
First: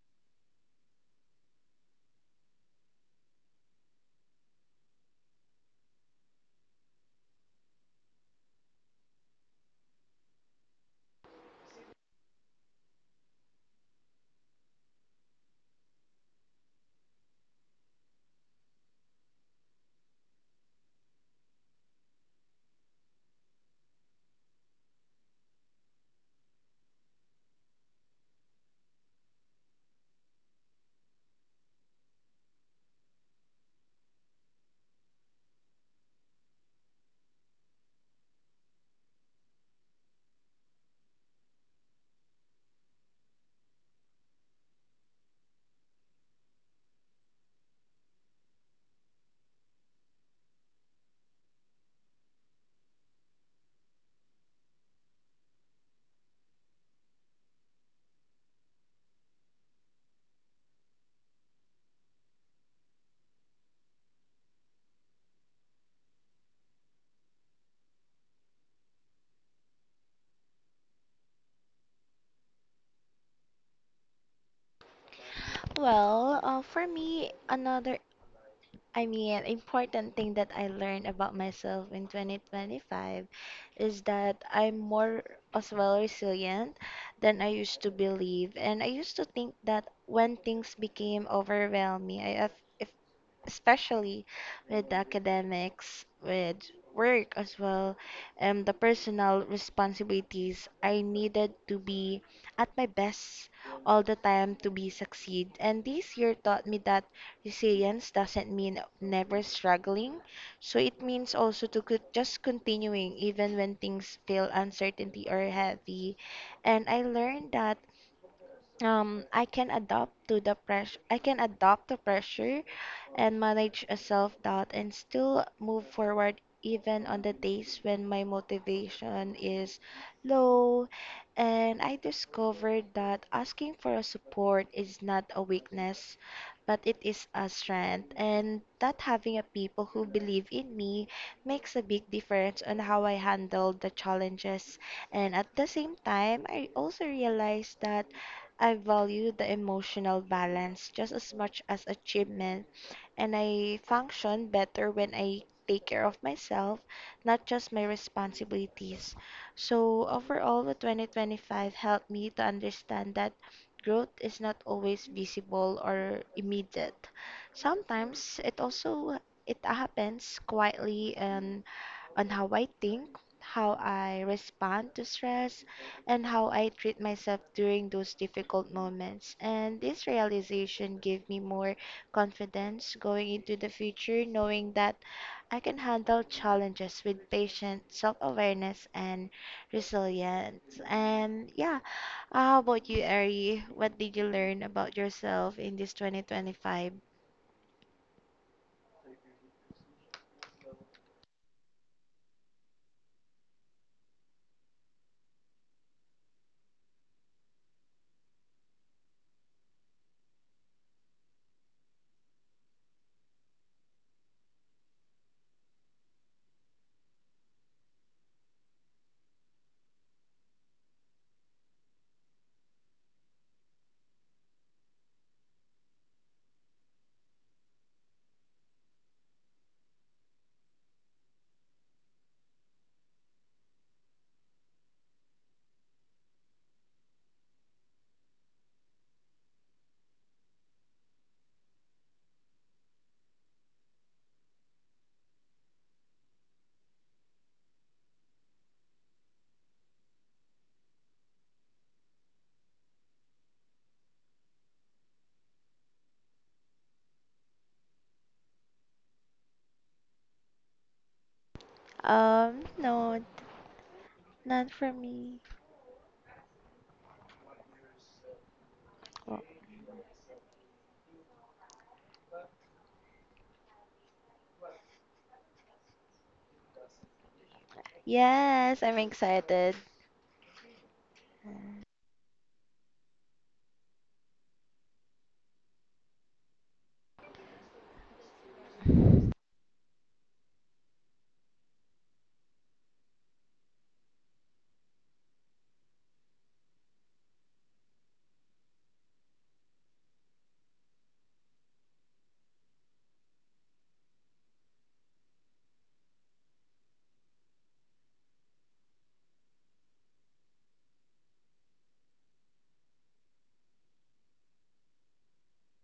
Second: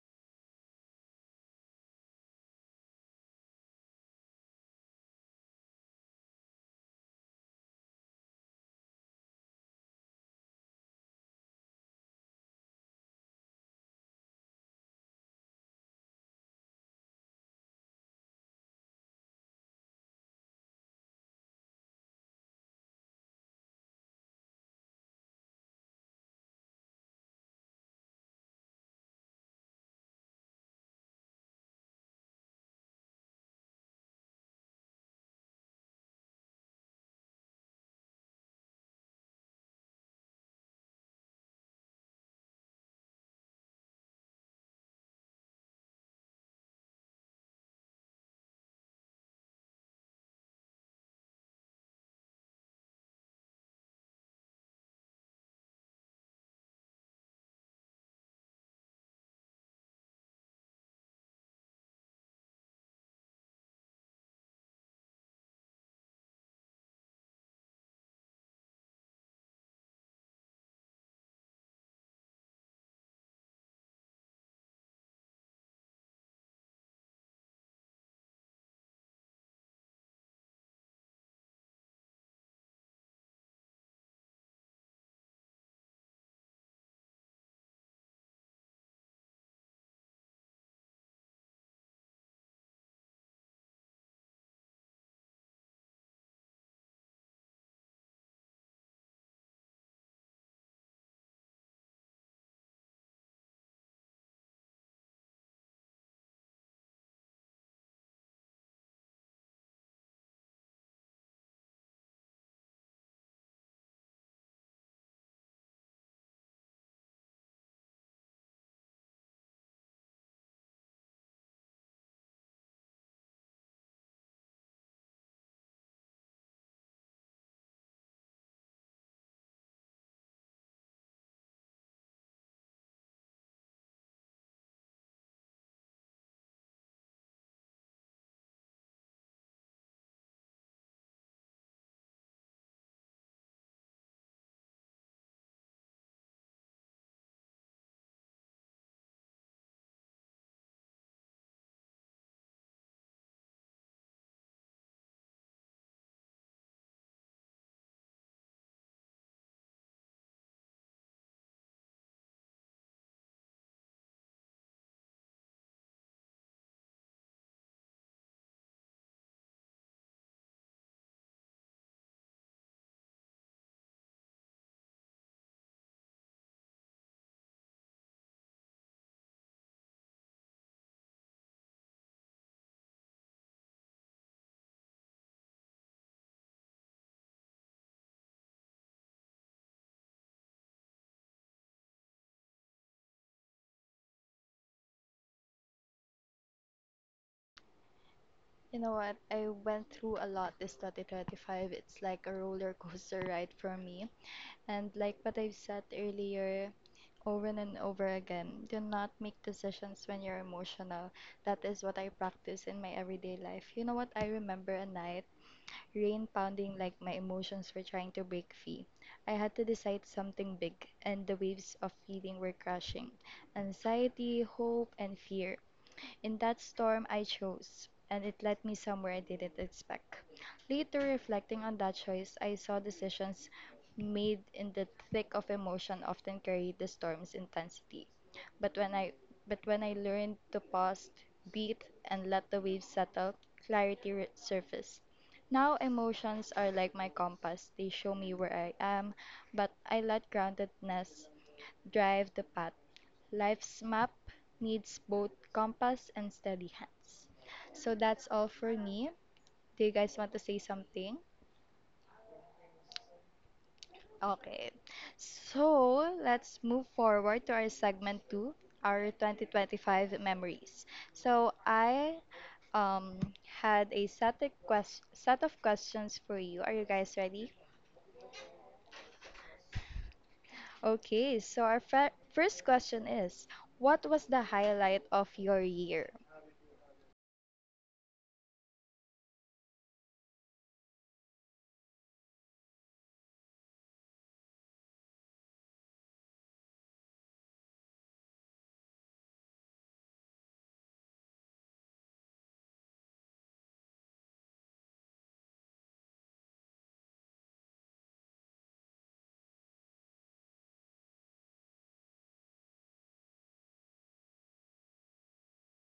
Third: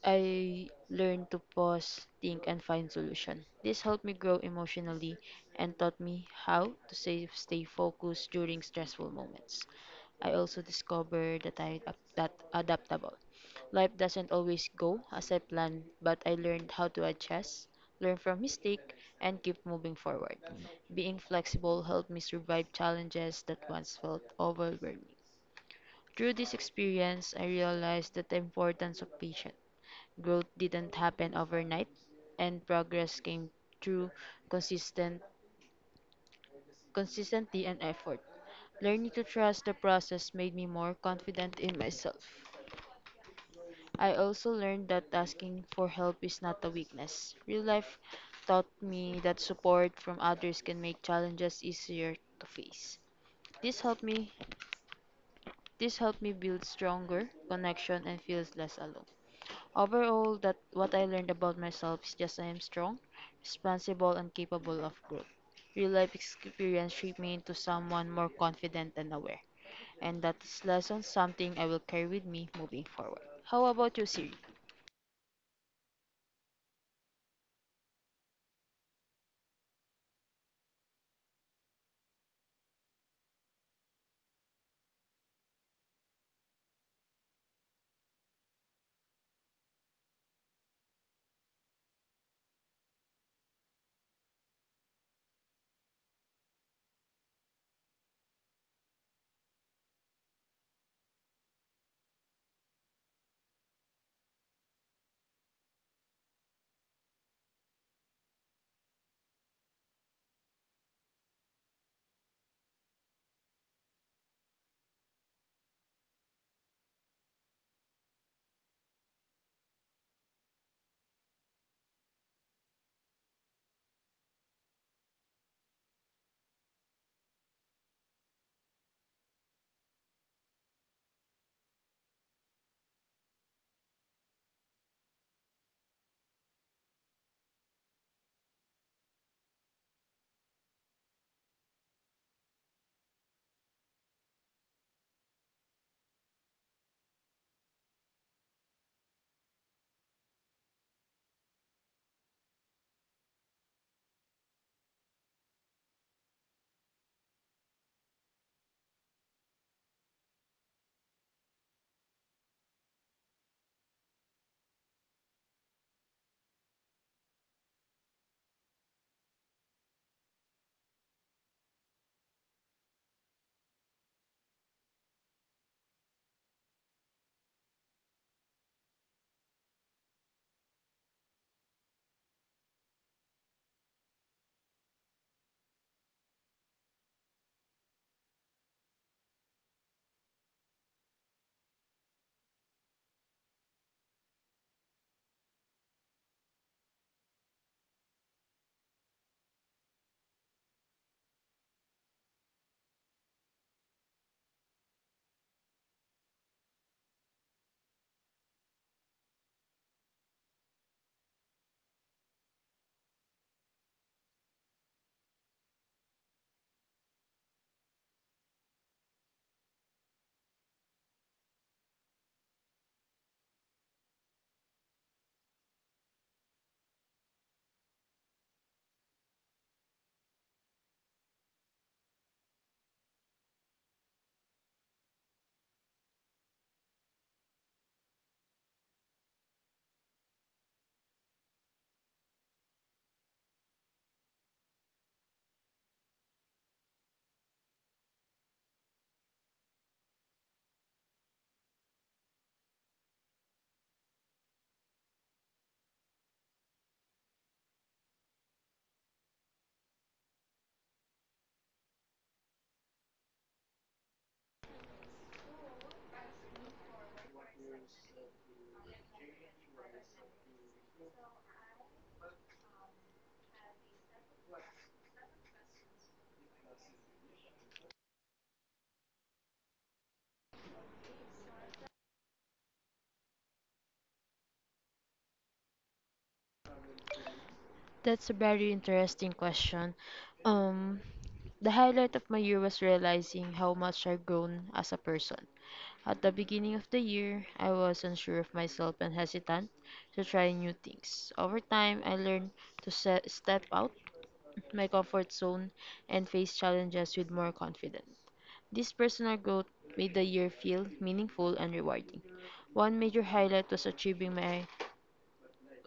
B: I learned to pause, think, and find solution. This helped me grow emotionally and taught me how to stay focused during stressful moments. I also discovered that I am that adaptable. Life doesn't always go as I planned, but I learned how to adjust, learn from mistake, and keep moving forward. Being flexible helped me survive challenges that once felt overwhelming. Through this experience, I realized that the importance of patience. Growth didn't happen overnight, and progress came through consistent consistency and effort. Learning to trust the process made me more confident in myself. I also learned that asking for help is not a weakness. Real life taught me that support from others can make challenges easier to face. This helped me this helped me build stronger connection and feels less alone. Overall, that what I learned about myself is just I am strong, responsible, and capable of growth. Real life experience shaped me into someone more confident and aware, and that is lesson something I will carry with me moving forward. How about you, Siri?
C: Well, for me, important thing that I learned about myself in 2025 is that I'm more as well resilient than I used to believe. And I used to think that when things became overwhelming, if if especially with the academics, with work as well, and the personal responsibilities. I needed to be at my best all the time to be succeed. And this year taught me that resilience doesn't mean never struggling. So it means also to just continuing even when things feel uncertainty or heavy. And I learned that I can adapt to pressure and manage a self-doubt and still move forward even on the days when my motivation is low. And I discovered that asking for a support is not a weakness, but it is a strength. And that having a people who believe in me makes a big difference on how I handle the challenges. And at the same time, I also realized that I value the emotional balance just as much as achievement, and I function better when I take care of myself, not just my responsibilities. So, overall, the 2025 helped me to understand that growth is not always visible or immediate. Sometimes it happens quietly and on how I think, how I respond to stress, and how I treat myself during those difficult moments. And this realization gave me more confidence going into the future, knowing that I can handle challenges with patience, self awareness, and resilience. And yeah, how about you, Ari? What did you learn about yourself in this 2025?
A: You know what? I went through a lot this 2025. It's like a roller coaster ride for me. And like what I've said earlier, over and over again, do not make decisions when you're emotional. That is what I practice in my everyday life. You know what? I remember a night, rain pounding like my emotions were trying to break free. I had to decide something big, and the waves of feeling were crashing: anxiety, hope, and fear. In that storm, I chose, and it led me somewhere I didn't expect. Later, reflecting on that choice, I saw decisions made in the thick of emotion often carry the storm's intensity. But when I but when I learned to pause, breathe, and let the waves settle, clarity surfaced. Now emotions are like my compass. They show me where I am, but I let groundedness drive the path. Life's map needs both compass and steady hands. So that's all for me. Do you guys want to say something?
C: No,
A: Okay.
C: not for me.
A: So let's move forward to our segment two, our 2025 memories. So I um, had a set of, quest- set of questions for you. Are you guys ready?
C: Yes, I'm excited.
A: Okay, so our first question is: what was the highlight of your year?
B: That's a very interesting question. Um, the highlight of my year was realizing how much I've grown as a person. At the beginning of the year, I was unsure of myself and hesitant to try new things. Over time, I learned to step out my comfort zone and face challenges with more confidence. This personal growth made the year feel meaningful and rewarding. One major highlight was achieving my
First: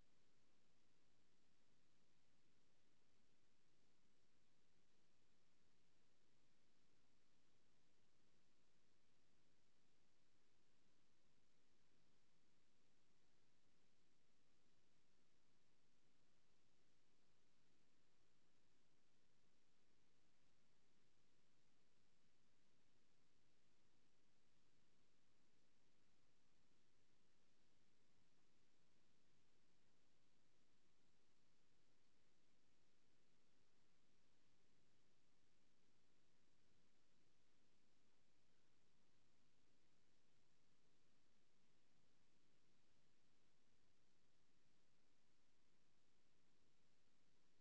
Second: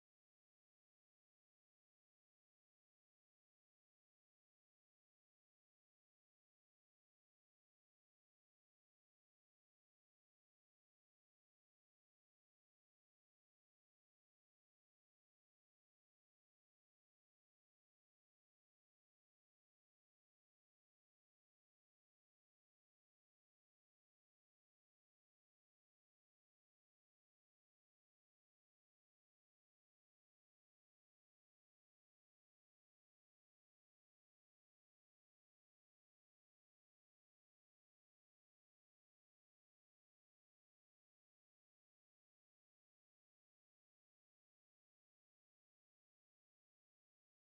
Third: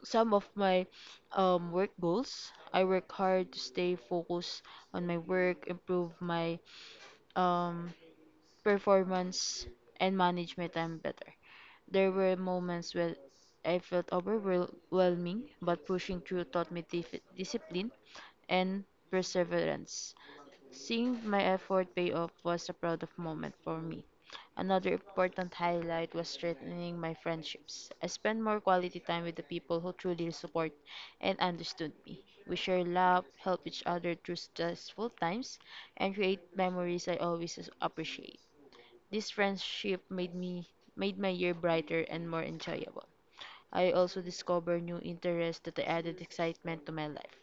B: some of my work goals. I worked hard to stay focused on my work, improve my um, performance, and manage my time better. There were moments where I felt overwhelming, but pushing through taught me discipline and perseverance. Seeing my effort pay off was a proud of moment for me. Another important highlight was strengthening my friendships. I spent more quality time with the people who truly support and understood me. We share love, help each other through stressful times, and create memories I always appreciate. This friendship made my year brighter and more enjoyable. I also discovered new interests that added excitement to my life.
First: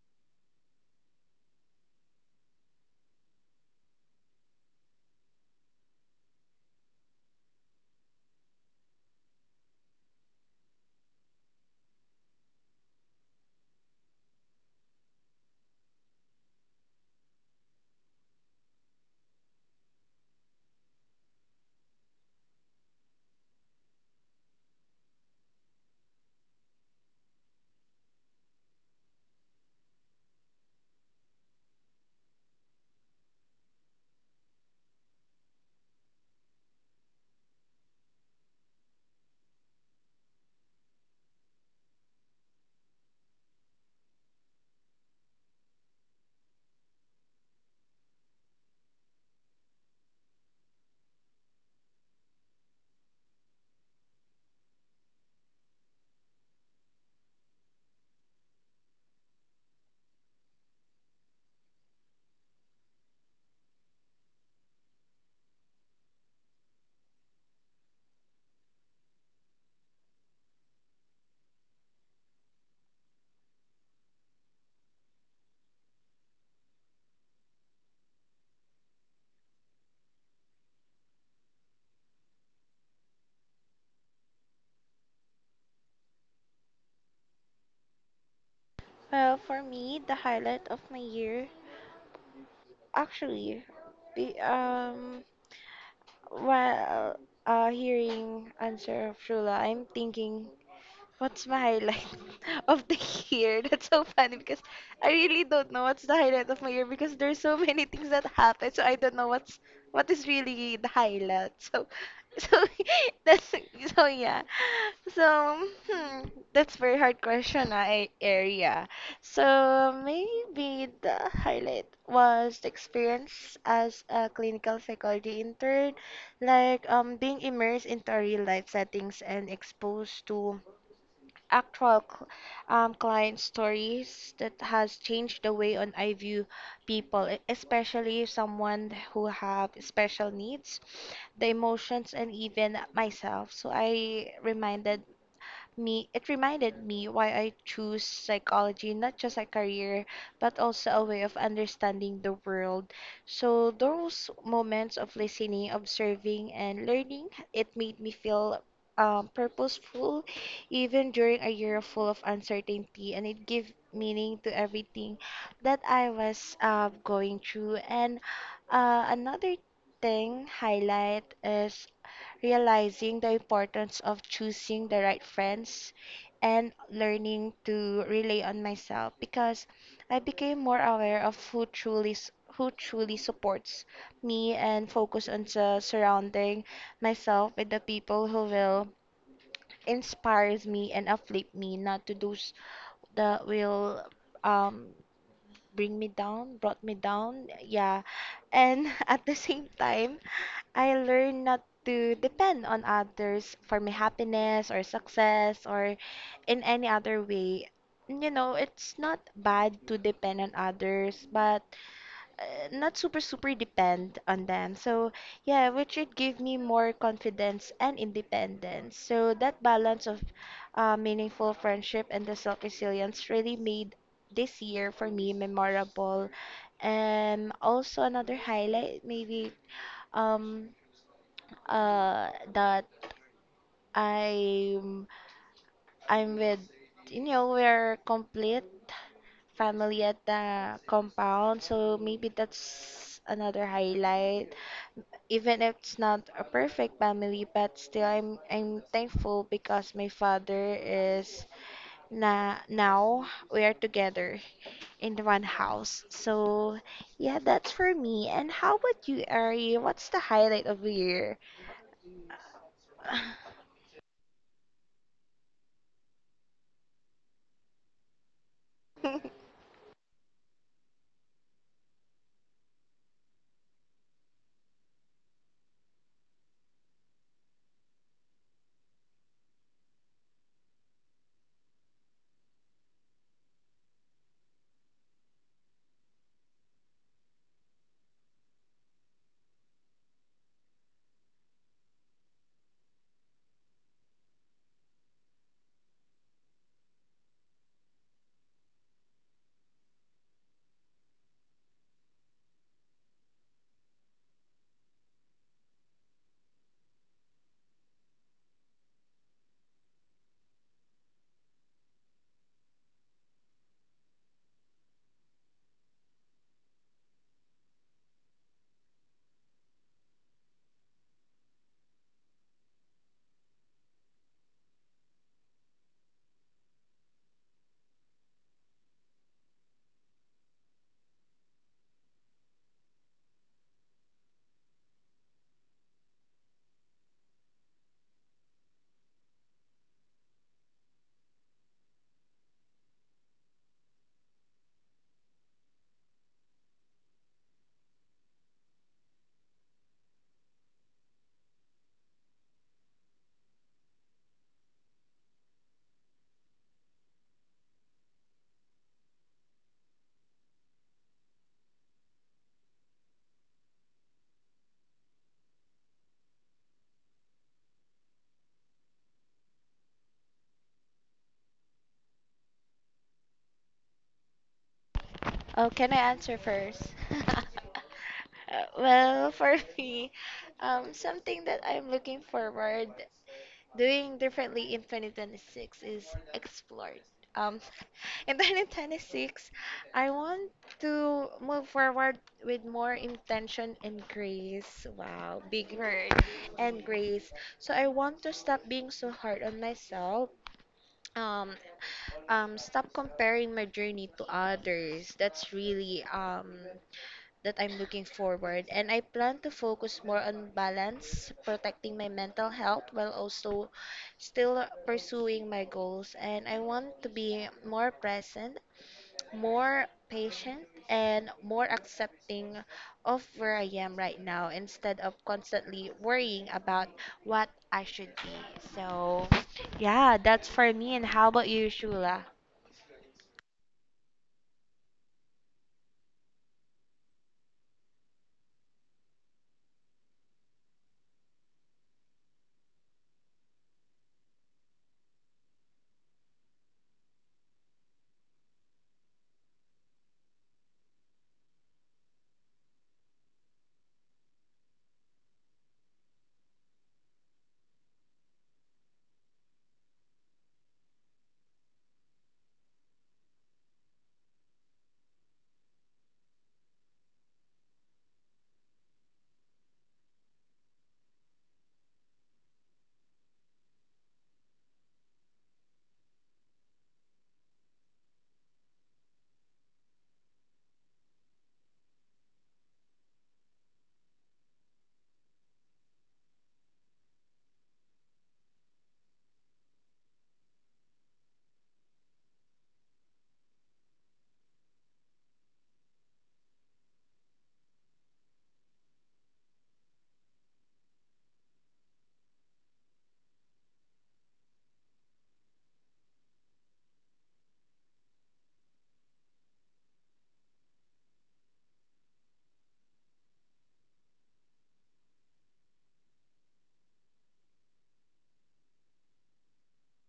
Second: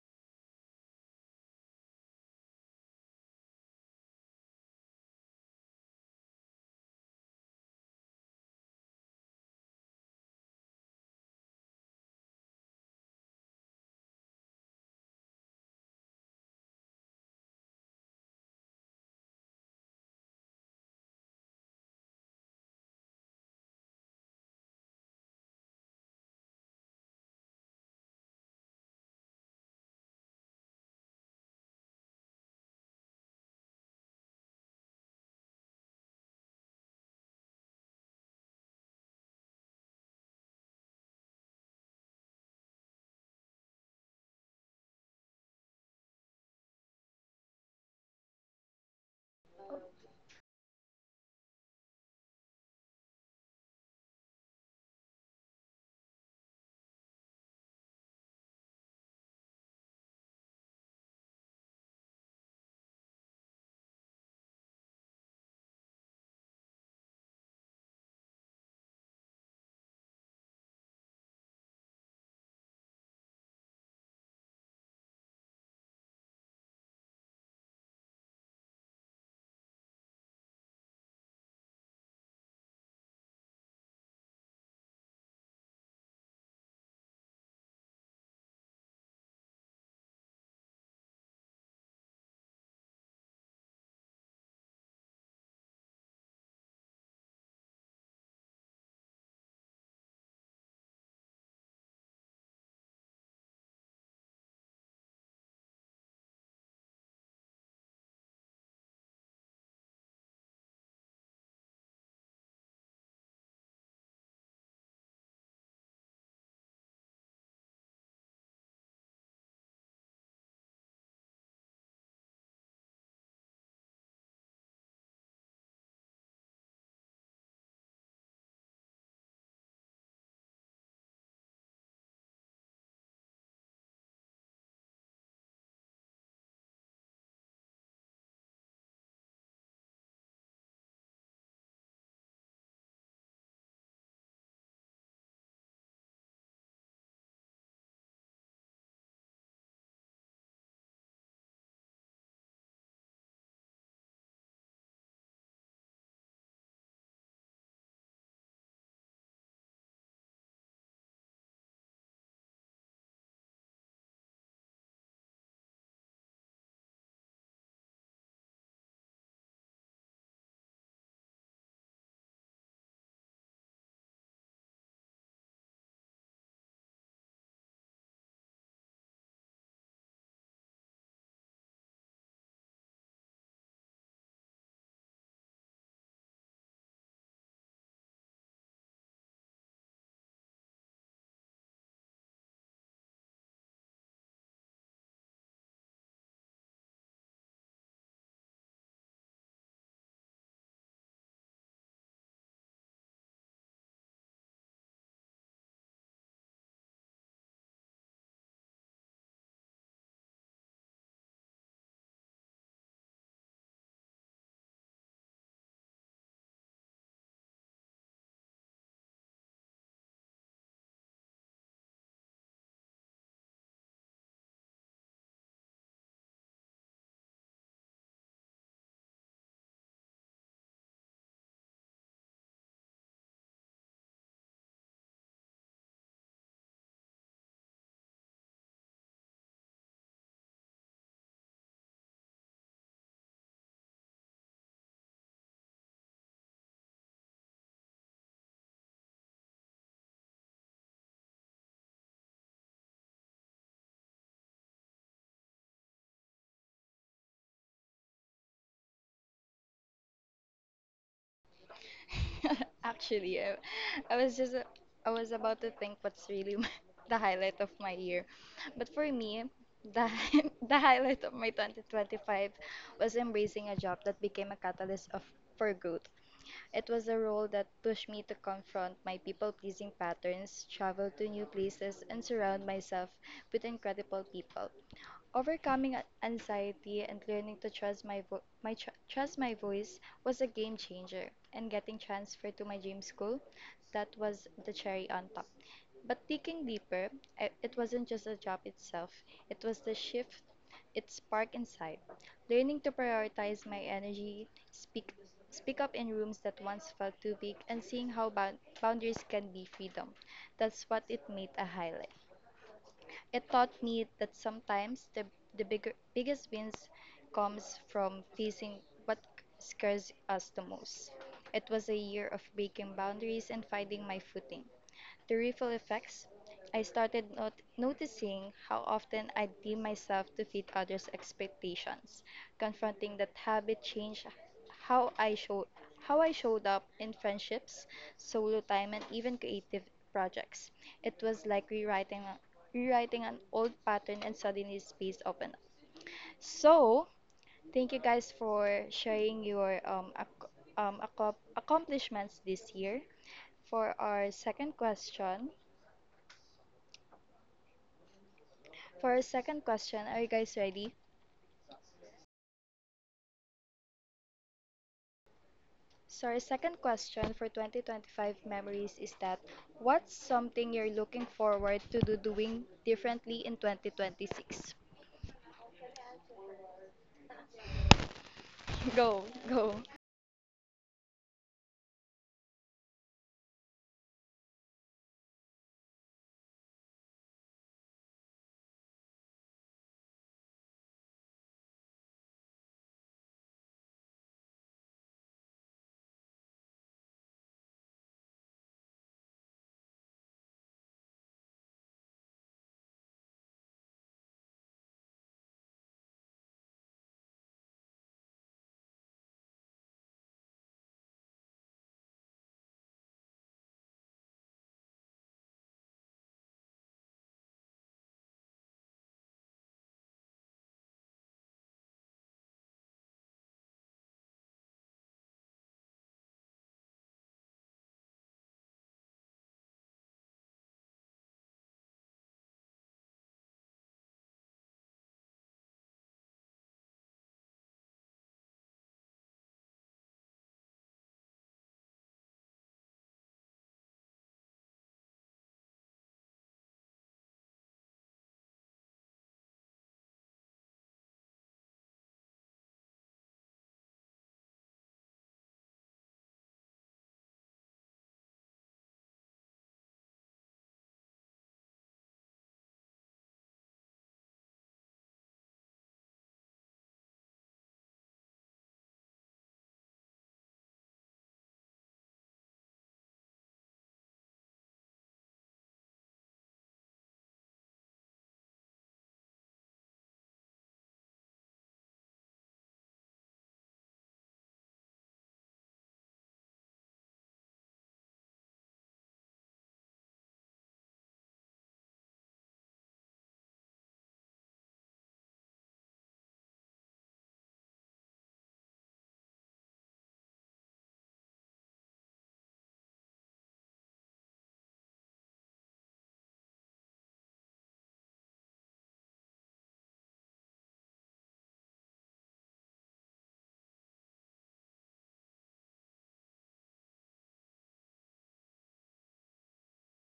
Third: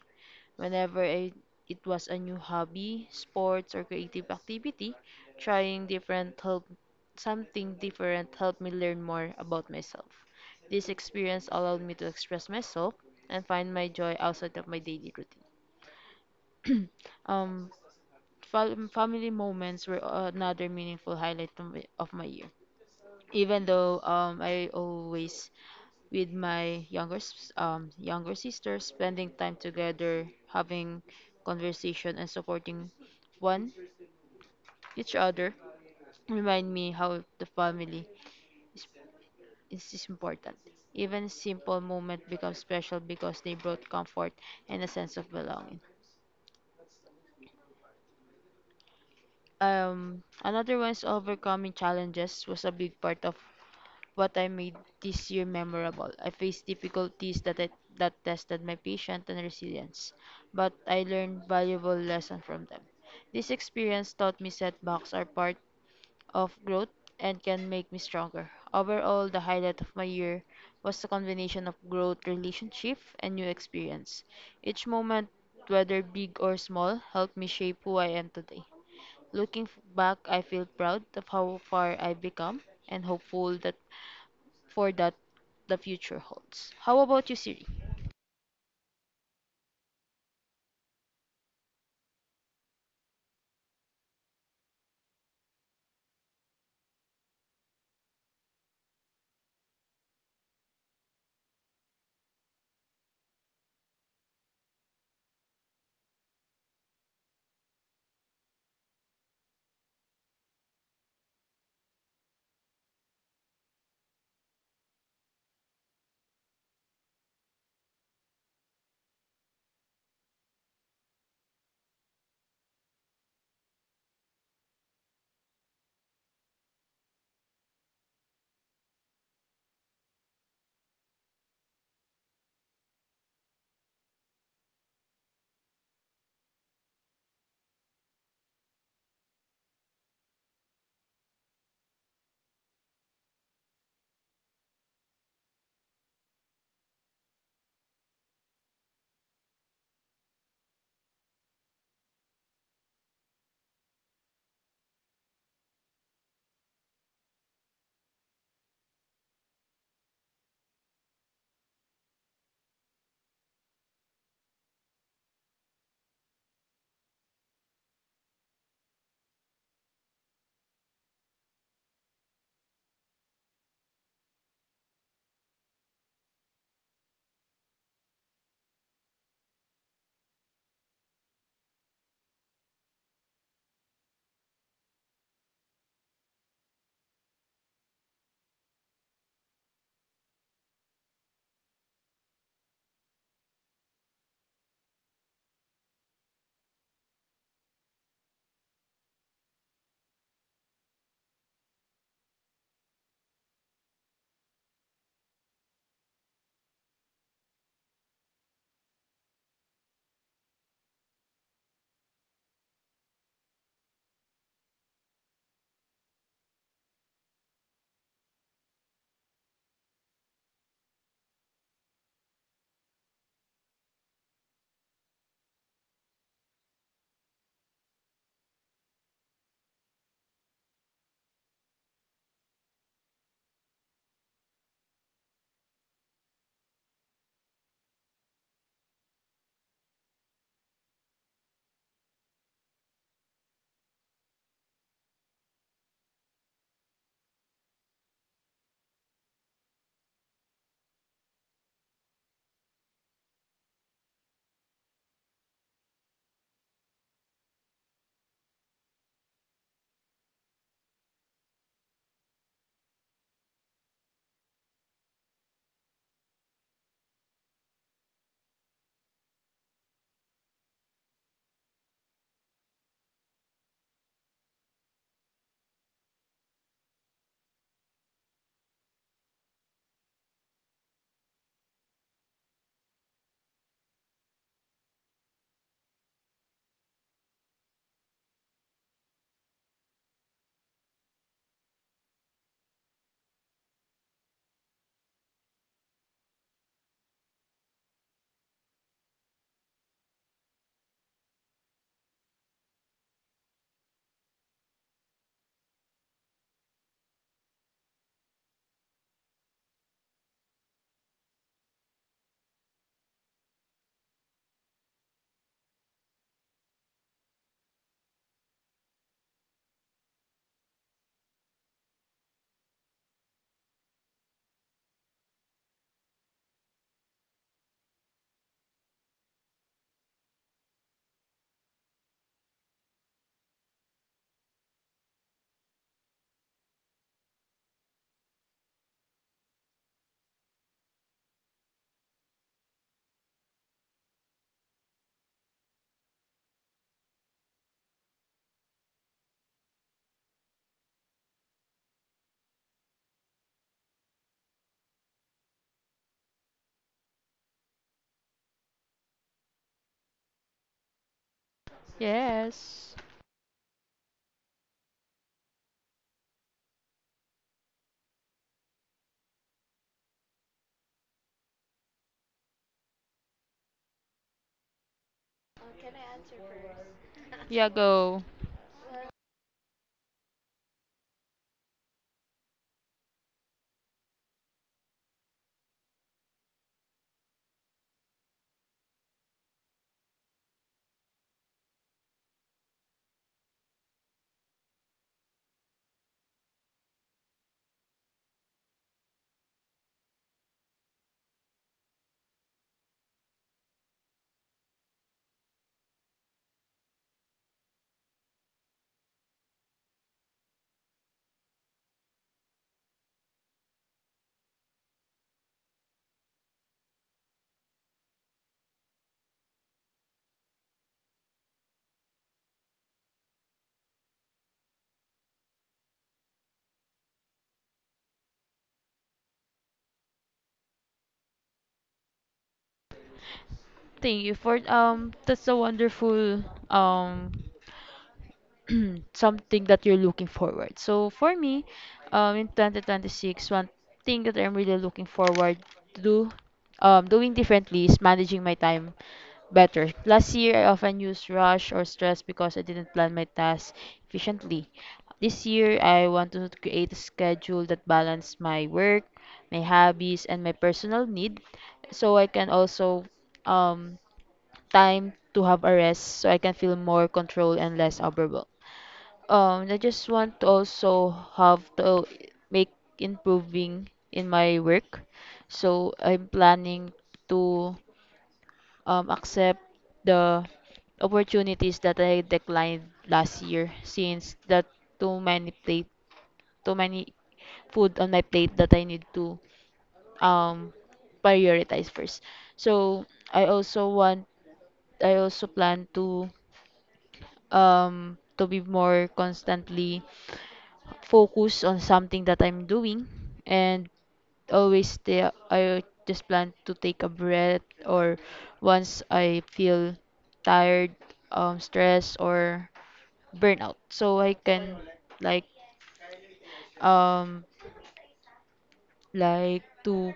B: Whenever I, it was a new hobby, sports, or creative activity, trying different help something different helped me learn more about myself. This experience allowed me to express myself and find my joy outside of my daily routine. Um, family moments were another meaningful highlight of my year. Even though I always with my younger younger sister, spending time together, having conversation and supporting one each other remind me how the family is is important. Even simple moment become special because they brought comfort and a sense of belonging. Another one is overcoming challenges was a big part of what I made this year memorable. I faced difficulties that tested my patience and resilience, but I learned valuable lessons from them. This experience taught me setbacks are part of growth and can make me stronger. Overall, the highlight of my year was the combination of growth, relationship, and new experience. Each moment, whether big or small, helped me shape who I am today. Looking back, I feel proud of how far I've become and hopeful that for that the future holds. How about you, Siri?
C: Well, for me, the highlight of my year, actually, be, um, while hearing answer of Shula, I'm thinking, what's my highlight of the year? That's so funny because I really don't know what's the highlight of my year because there's so many things that happen. So I don't know what is really the highlight. So that's so yeah. So hmm, that's very hard question area. So maybe the highlight was the experience as a clinical psychology intern, like being immersed into real life settings and exposed to actual client stories that has changed the way on I view people, especially someone who have special needs, the emotions, and even myself. So I reminded me it reminded me why I choose psychology not just a career but also a way of understanding the world. So those moments of listening, observing and learning, it made me feel purposeful even during a year full of uncertainty, and it gave meaning to everything that I was going through. And another thing highlight is realizing the importance of choosing the right friends and learning to rely on myself, because I became more aware of who truly supports me, and focus on surrounding myself with the people who will inspires me and uplift me, not to those that will um bring me down, yeah. And at the same time, I learned not to depend on others for my happiness or success or in any other way. You know, it's not bad to depend on others, but not super, super depend on them. So, yeah, which it gave me more confidence and independence. So that balance of meaningful friendship and the self resilience really made this year for me memorable. And also, another highlight, maybe. Um, that I'm I'm with, you know, we're complete family at the compound, so maybe that's another highlight. Even if it's not a perfect family, but still I'm thankful because my father is na now we are together in the one house. So yeah, that's for me. And how about you, Ari? What's the highlight of the year?
A: Actually, I was just I was about to think what's really the highlight of my year. But for me, the the highlight of my 2025 was embracing a job that became a catalyst of for growth. It was a role that pushed me to confront my people-pleasing patterns, travel to new places, and surround myself with incredible people. Overcoming anxiety and learning to trust my vo- my tr- trust my voice was a game changer, and getting transferred to my dream school, that was the cherry on top. But digging deeper, it wasn't just the job itself; it was the shift, it spark inside. Learning to prioritize my energy, speak up in rooms that once felt too big, and seeing how boundaries can be freedom. That's what it made a highlight. It taught me that sometimes the bigger, biggest wins comes from facing what scares us the most. It was a year of breaking boundaries and finding my footing. The ripple effects. I started not noticing how often I deem myself to fit others' expectations. Confronting that habit changed how I show how I showed up in friendships, solo time, and even creative projects. It was like rewriting an old pattern, and suddenly space opened up. So, thank you guys for sharing your accomplishments this year. For our second question, For our second question, are you guys ready?
B: Yes.
A: So, our second question for 2025 memories is that what's something you're looking forward to do doing differently in 2026?
C: Oh, can I answer first?
B: Yeah, go.
A: Go,
C: Well, for
A: go.
C: me, something that I'm looking forward doing differently in 2026 is explore. Um, in 2026, I want to move forward with more intention and grace. Wow, big word. And grace. So I want to stop being so hard on myself. Um, stop comparing my journey to others. That's really that I'm looking forward, and I plan to focus more on balance, protecting my mental health while also still pursuing my goals. And I want to be more present, more patient, and more accepting of where I am right now instead of constantly worrying about what I should be. So, yeah, that's for me. And how about you, Shula?
B: Thank you for that's a wonderful um something that you're looking forward. So for me, in 2026, one thing that I'm really looking forward to do doing differently is managing my time better. Last year, I often used rush or stress because I didn't plan my tasks efficiently. This year, I want to create a schedule that balances my work, my hobbies, and my personal need so I can also um time to have a rest so I can feel more control and less overwhelmed. I just want to also have to make improving in my work. So I'm planning to accept the opportunities that I declined last year since that too many plate too many food on my plate that I need to um prioritize first. So I also want I also plan to be more constantly focused on something that I'm doing and always the I just plan to take a breath or once I feel tired, stress or burnout. So I can like um like to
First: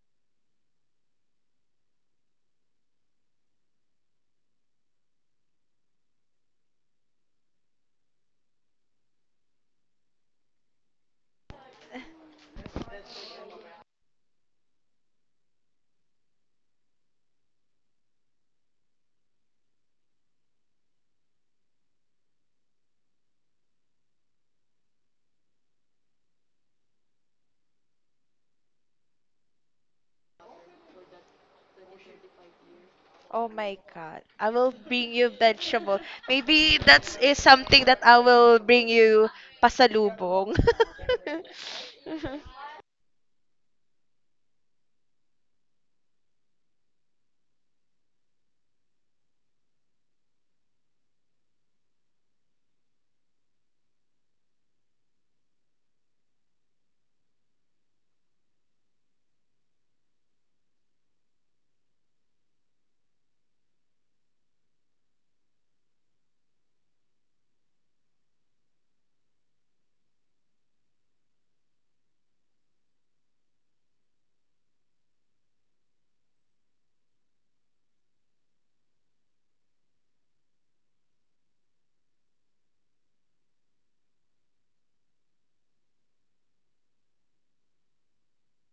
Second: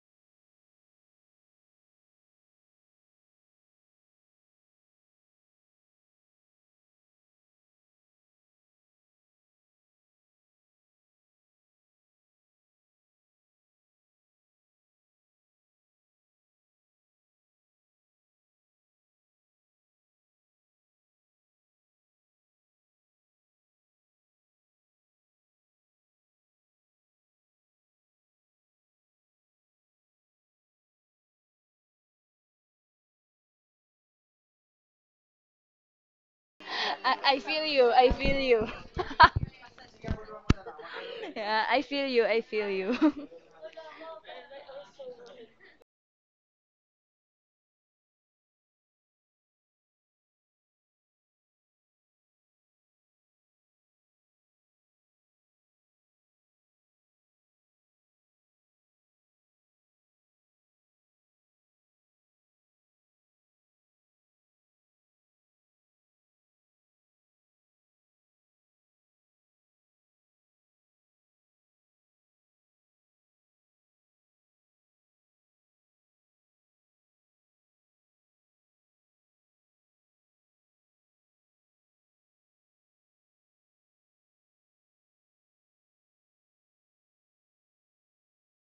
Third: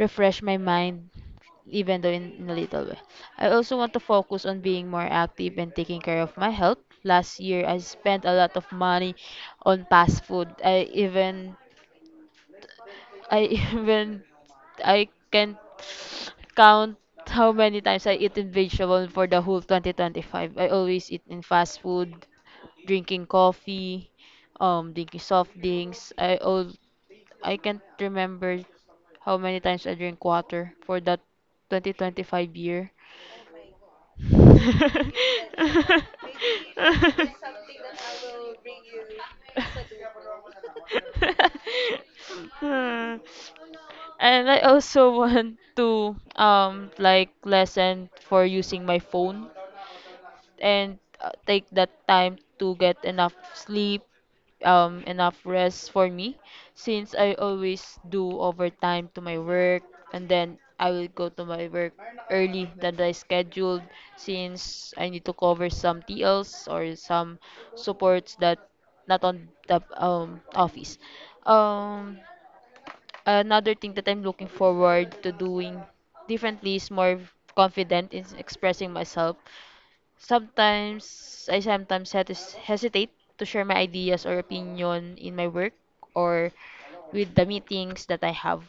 B: refresh my mind even though in a little way. I also want to focus on being more active and taking care of my health. Last year I spent a lot of money on fast food. I even I even I can't count how many times I eat in vegetable for the whole 2025. I always eat in fast food, drinking coffee, drinking soft drinks. I can't remember how many times I drink water for that 2025 year.
C: Oh my God, I will bring you vegetable. Maybe that's
A: I
C: is
A: feel
C: something
A: you,
C: that
A: I
C: I
A: feel
C: will
A: you.
C: bring you pasalubong.
A: Yeah, I feel you, I feel you.
B: And I also want to like lesson for using my phone and take that time to get enough sleep, enough rest for me since I always do overtime to my work and then I will go to my work early than I scheduled since I need to cover some TLs or some supports that not on the office. Um Another thing that I'm looking forward to doing differently is more confident in expressing myself. Sometimes I hesitate to share my ideas or opinion in my work or with the meetings that I have.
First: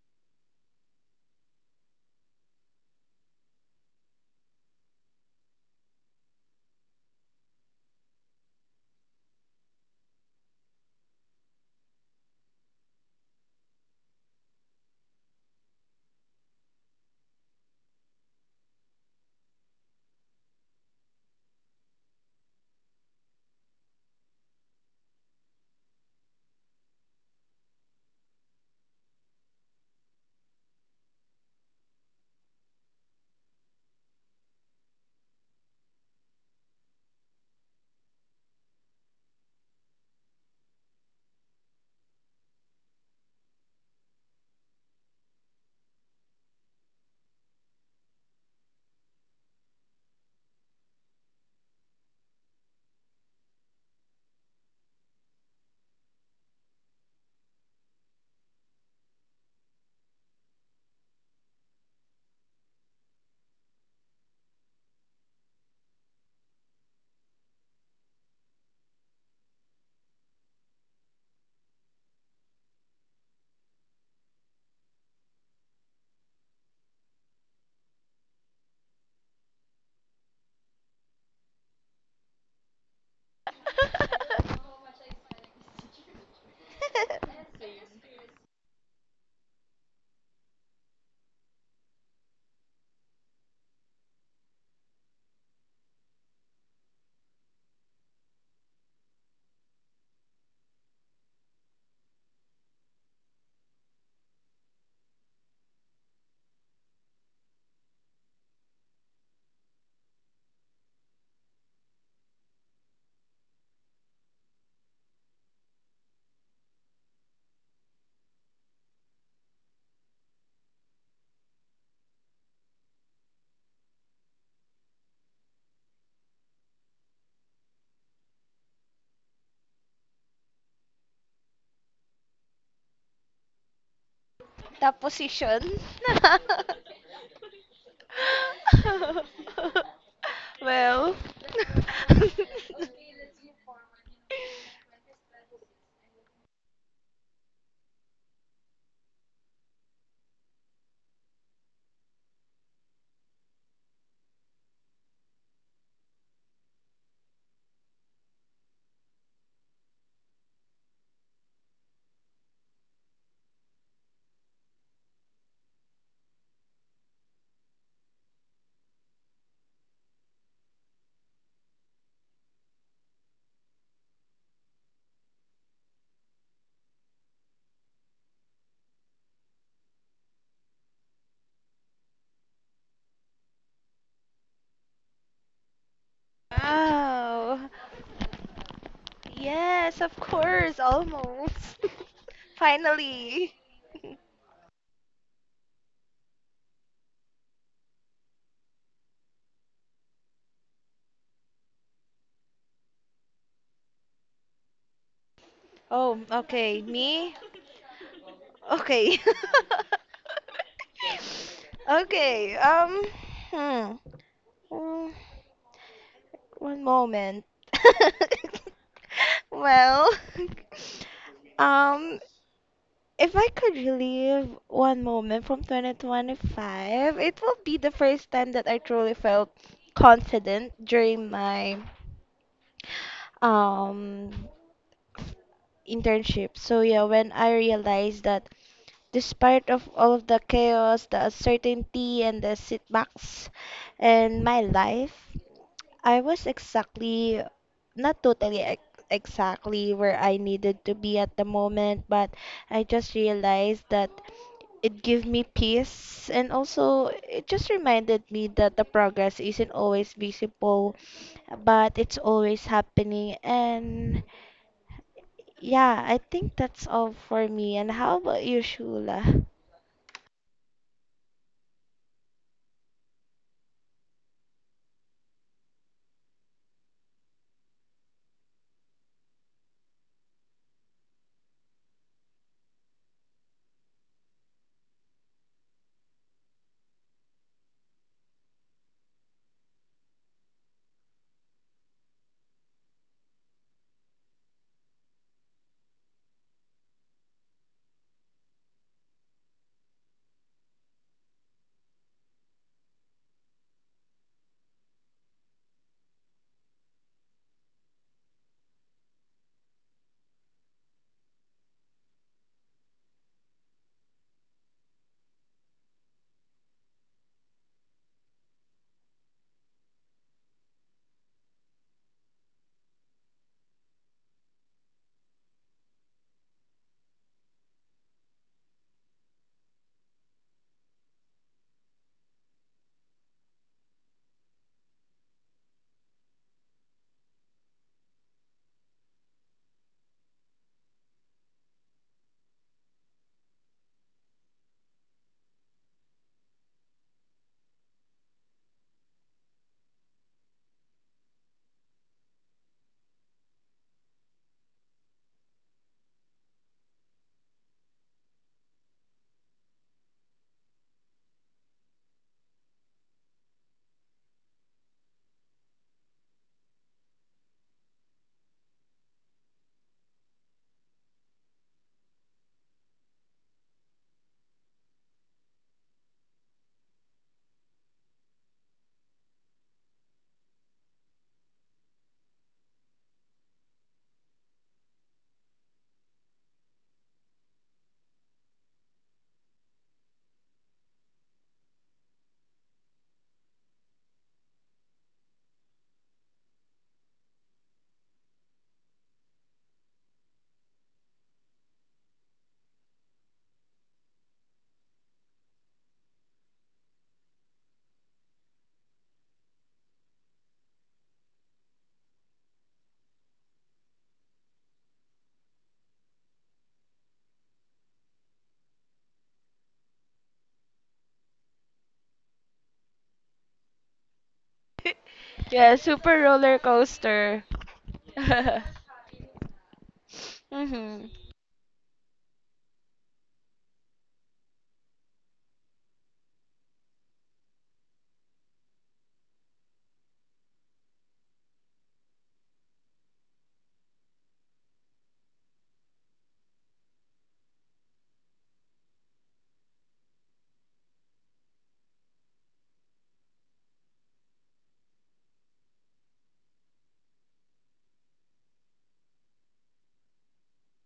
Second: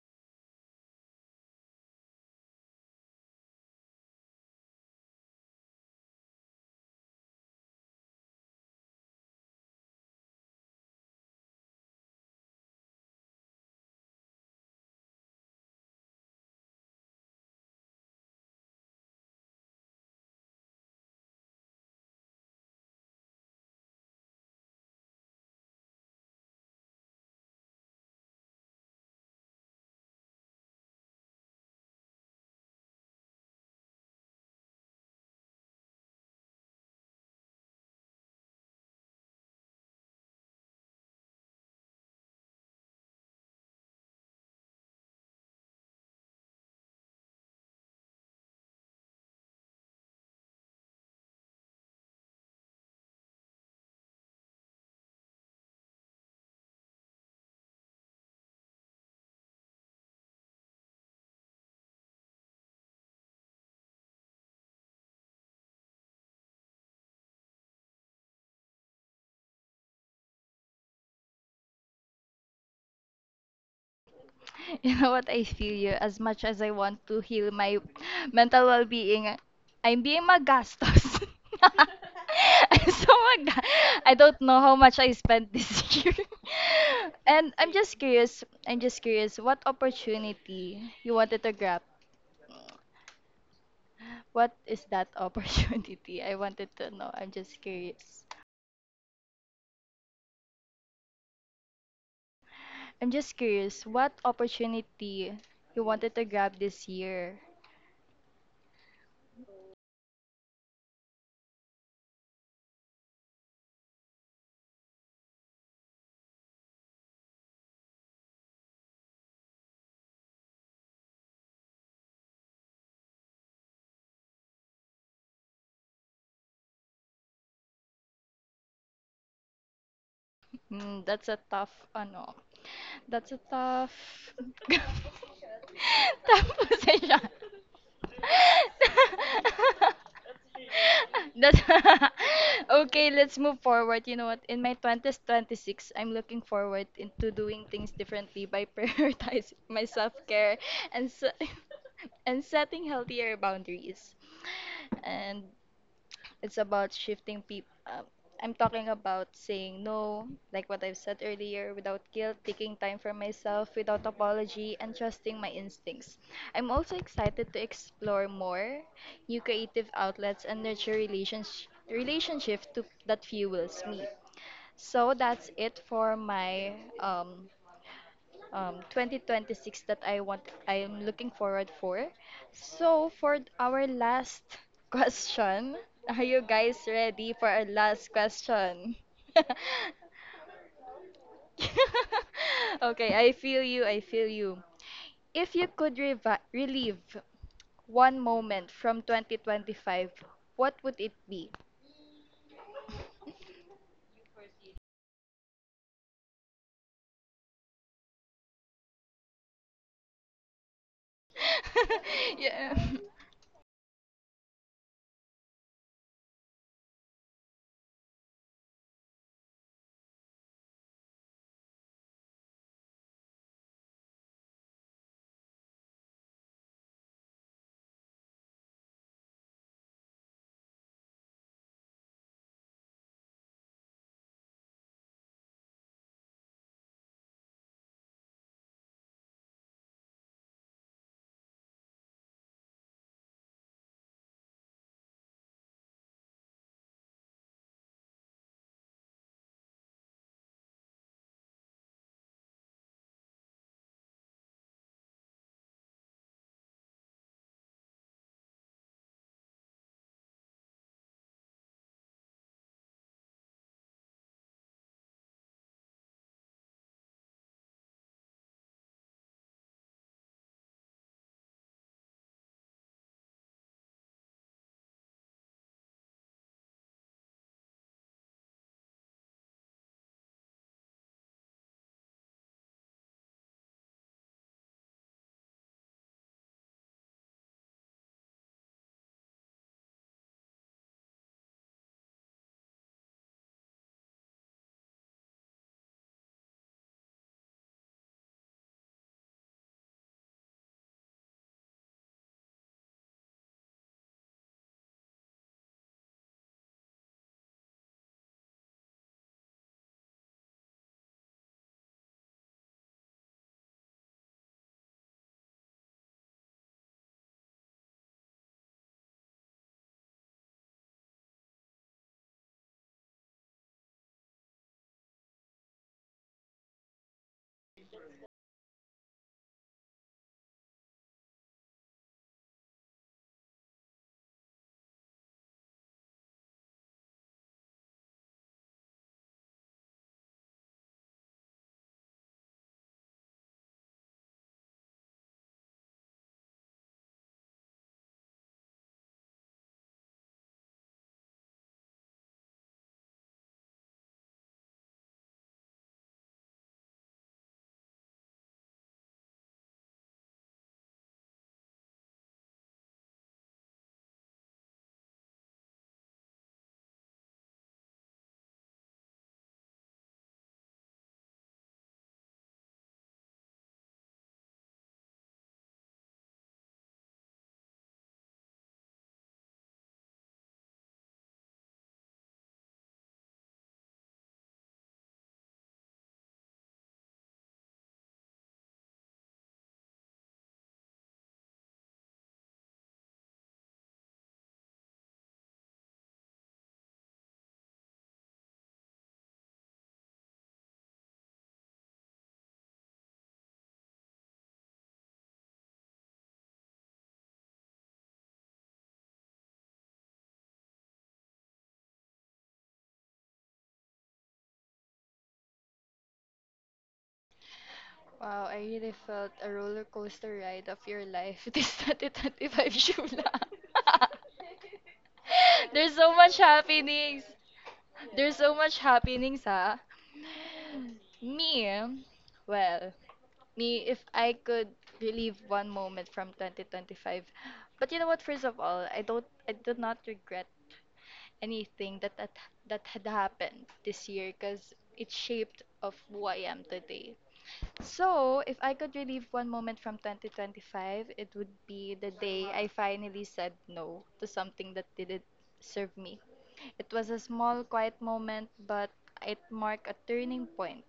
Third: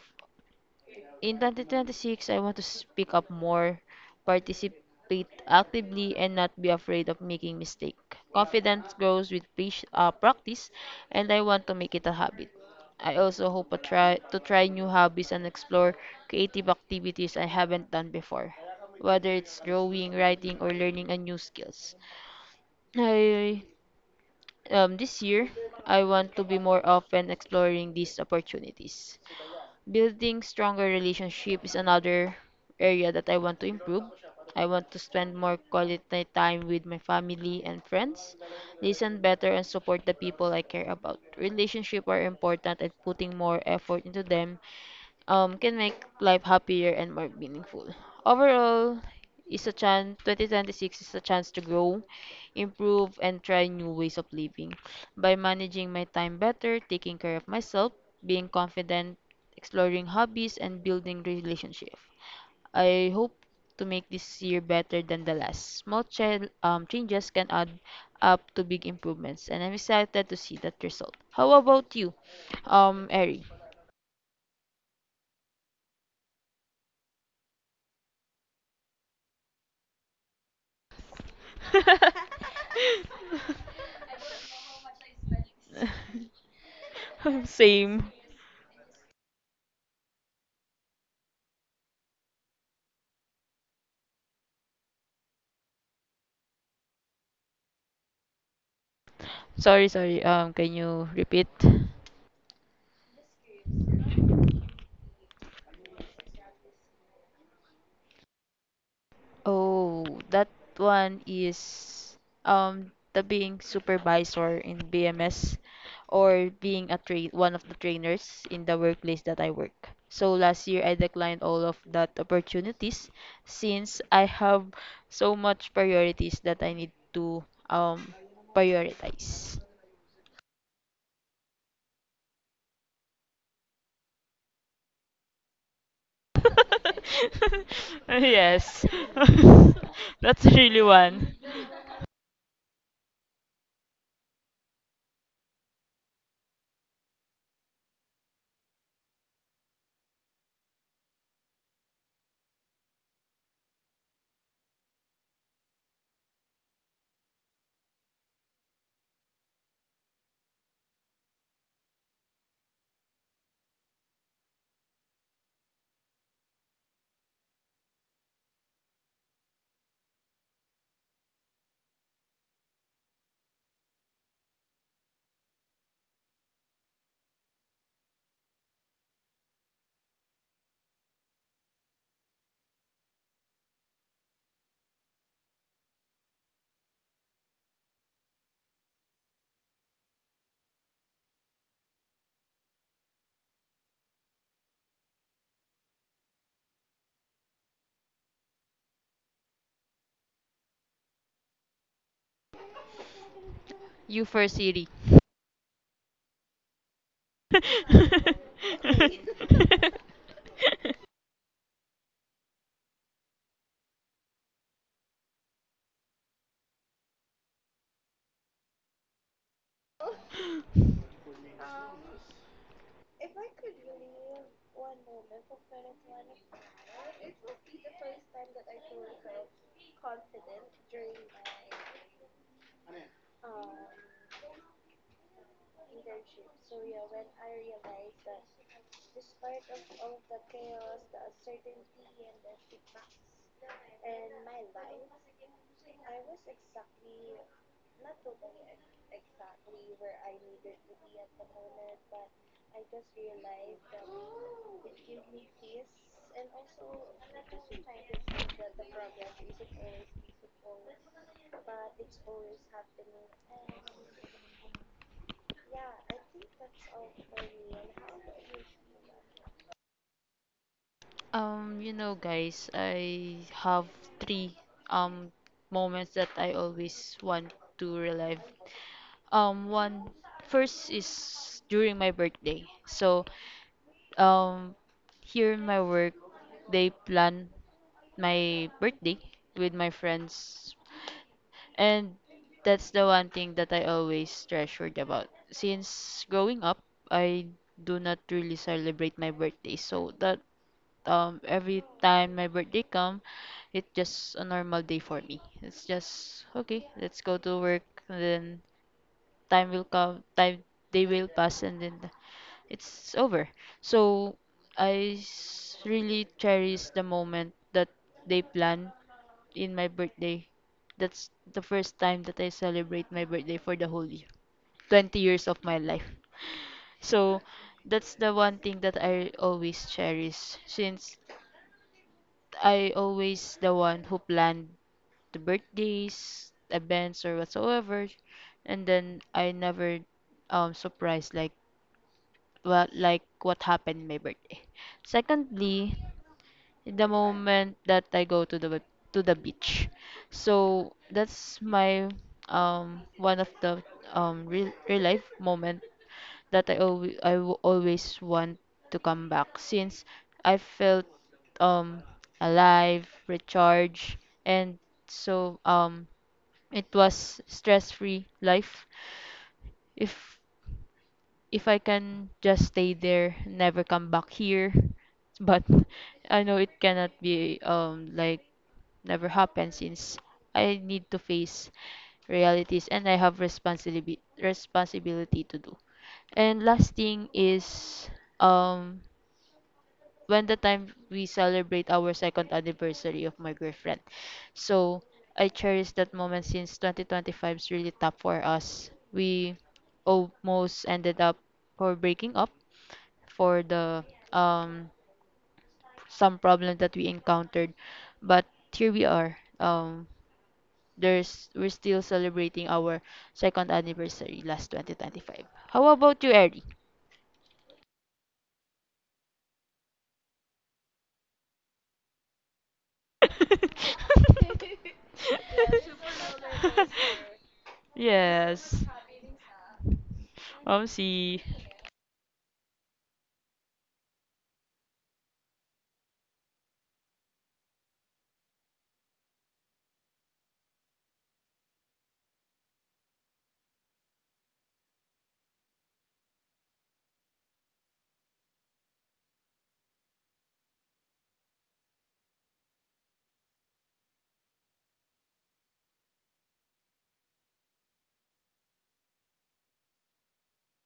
B: In 2026, I want to speak up more, participate actively, and not be afraid of making mistake. Confidence grows with practice, and I want to make it a habit. I also hope to try new hobbies and explore creative activities I haven't done before, whether it's drawing, writing, or learning a new skills. I, this year, I want to be more often exploring these opportunities. Building stronger relationship is another area that I want to improve. I want to spend more quality time with my family and friends, listen better and support the people I care about. Relationships are important and putting more effort into them can make life happier and more meaningful. Overall, is a chance 2026 is a chance to grow, improve and try new ways of living by managing my time better, taking care of myself, being confident, exploring hobbies and building relationships. I hope to make this year better than the last. Small changes can add up to big improvements and I'm excited to see that result. How about you? Eric?
A: You know what? I feel you. As much as I want to heal my mental well-being, I'm being magastos. I'm so mag- I don't know how much I spent this year. And
B: Same.
A: I'm just curious, what opportunity you wanted to grab? What is that opportunity? I wanted to know. I'm just curious.
B: Sorry, sorry. Can you repeat?
A: I'm just curious, what opportunity you wanted to grab this year?
B: Oh, that one is the being supervisor in BMS or being a train one of the trainers in the workplace that I work. So last year I declined all of that opportunities since I have so much priorities that I need to um prioritize.
A: Mm, that's a tough ano. That's a tough
C: That position.
A: tough position.
B: Yes. That's really
C: Well.
B: one.
A: That's okay. Let's move forward. You know what? In my twenties, twenty six, I'm looking forward into doing things differently by prioritizing my self care and and setting healthier boundaries. And it's about shifting people. I'm talking about saying no, like what I've said earlier, without guilt, taking time for myself, without apology, and trusting my instincts. I'm also excited to explore more new creative outlets and nurture relationship to that fuels me. So that's it for my um, 2026 that I am looking forward for. So for our last question, are you guys ready for our
C: Wow.
A: last question?
C: Yes, of course, almost.
A: Okay, I
C: Finally.
A: feel you, I feel you. If you could revi relive one moment from 2025, what would it be?
B: You first, Siri.
C: Oh, okay. Me? Okay. Okay.
A: Yeah.
C: Hmm. Mm, one moment. Well, um, if I could relive one moment from 2025, it will be the first time that I truly felt confident during my um internship. So yeah, when I realized that despite of all of the chaos, the uncertainty, and the setbacks in my life, I was not totally exactly where I needed to be at the moment, but I just realized that it gave me peace, and also it just reminded me that the progress isn't always visible, but it's always happening. And yeah, I think that's all for me. And how about you, Shula?
B: You know, guys, I have three um moments that I always want to relive. One First is during my birthday. So, um, here in my work, they plan my birthday with my friends. And that's the one thing that I always treasured about. Since growing up, I do not really celebrate my birthday. So that every time my birthday come, it's just a normal day for me. It's just okay, let's go to work and then time they will pass and then it's over. So I really cherish the moment that they plan in my birthday. That's the first time that I celebrate my birthday for the whole year. 20 years of my life. So that's the one thing that I always cherish since I always the one who planned the birthdays, events or whatsoever and then I never surprised like what happened in my birthday. Secondly, the moment that I go to the beach. So that's my one of the real, real life moment that I always want to come back since I felt um alive, recharged, and so it was stress free life if if I can just stay there, never come back here. But I know it cannot be never happen since I need to face realities and I have responsibility to do. And last thing is um when the time we celebrate our second anniversary of my girlfriend. So I cherish that moment since 2025 is really tough for us. We almost ended up for breaking up for the um some problem that we encountered, but here we are. There's We're still celebrating our second anniversary last 2025. How about you, Eddie?
A: Wow, I really felt a roller coaster ride of your life. This 2025 Shula.
C: Yeah,
A: There's so
C: super
A: much
C: roller
A: happenings.
C: coaster.
A: There's so
B: Yes.
A: much happenings, ha.
C: Mhm.
B: See.
A: Me, well, me, if I could relive one moment from 2025. But you know what? First of all, I do not regret anything that had happened this year because it shaped of who I am today. So, if I could relive one moment from 2025, it would be the day I finally said no to something that didn't serve me. It was a small, quiet moment, but it marked a turning point.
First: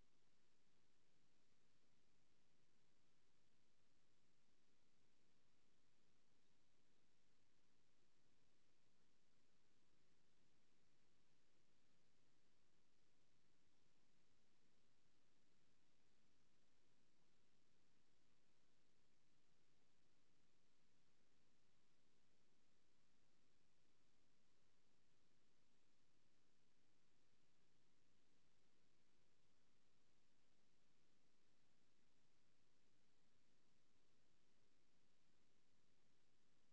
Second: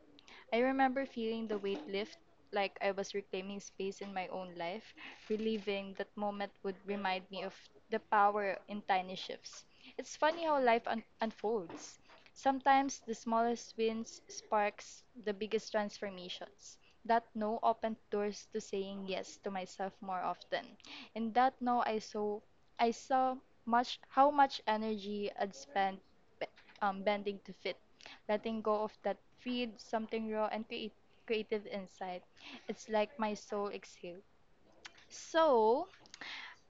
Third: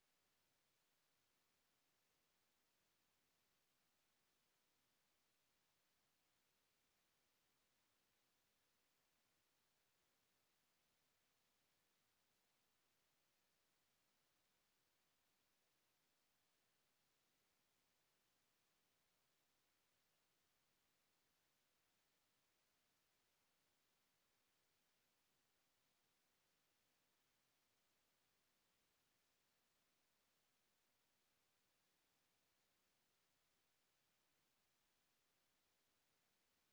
A: I remember feeling the weight lift, like I was reclaiming space in my own life. Reliving that moment would remind me of the power in tiny shifts. It's funny how life unfolds. Sometimes the smallest wins sparks the biggest transformations. That no opened doors to saying yes to myself more often. In that no I saw much how much energy I'd spent be- bending to fit, letting go of that feed something raw and creative inside. It's like my soul exhaled. So,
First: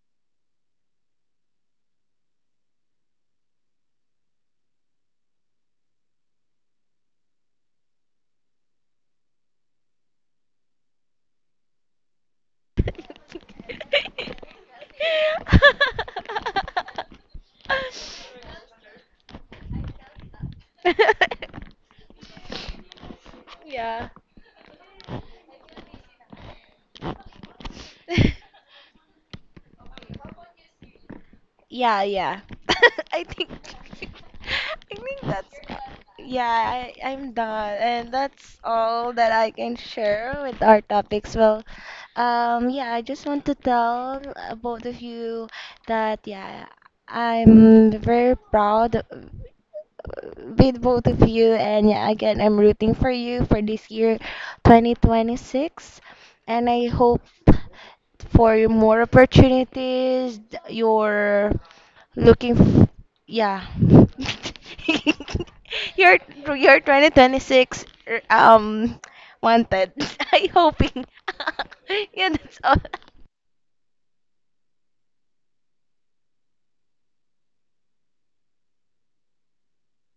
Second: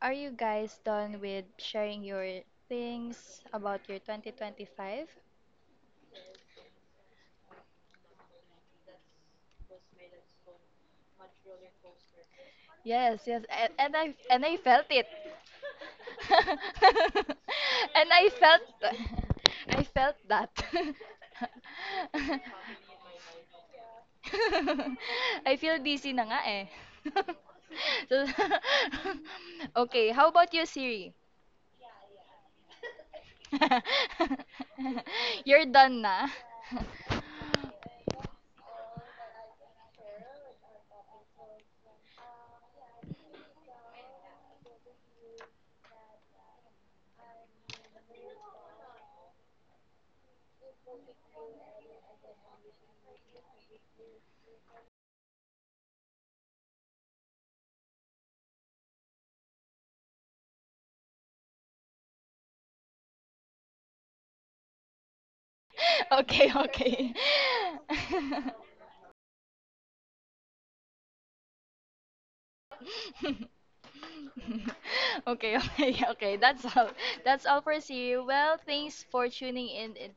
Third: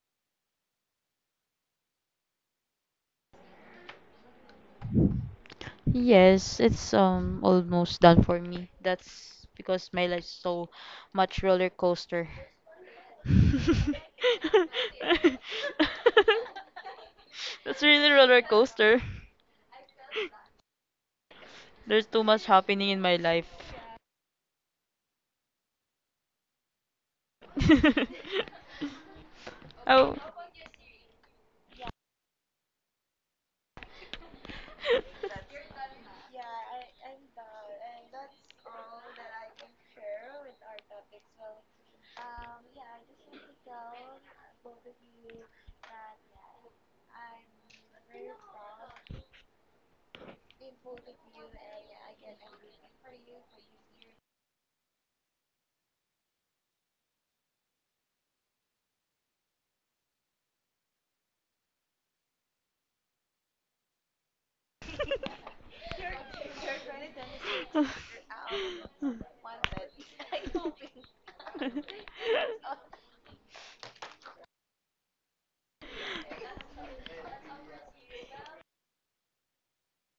A: are you guys done with sharing your things about your 2025?
B: Yes, it's almost done for me. That's because my life's so much roller coaster.
A: Yes, yes, and I felt it.
B: That's really
A: and
B: roller coaster.
A: I felt that.
B: There's too much happening in my life.
C: Yeah.
A: I feel busy na nga eh. So, okay,
B: Oh.
A: how about you, Siri?
C: Yeah, yeah. I think I think that's
A: You're done na.
C: yeah, I'm done. And that's all that I can share with our topics. Well, yeah, I just want to tell both of you that, yeah, I'm very proud with both of you. And yeah, again, I'm rooting for you for this year 2026, and I hope for more opportunities your Looking, f- yeah. You're
A: Okay,
C: you're
A: okay.
C: 2026 wanted. I hoping. Yeah, that's all.
A: Okay, okay, okay. That's all. That's all for see. Well,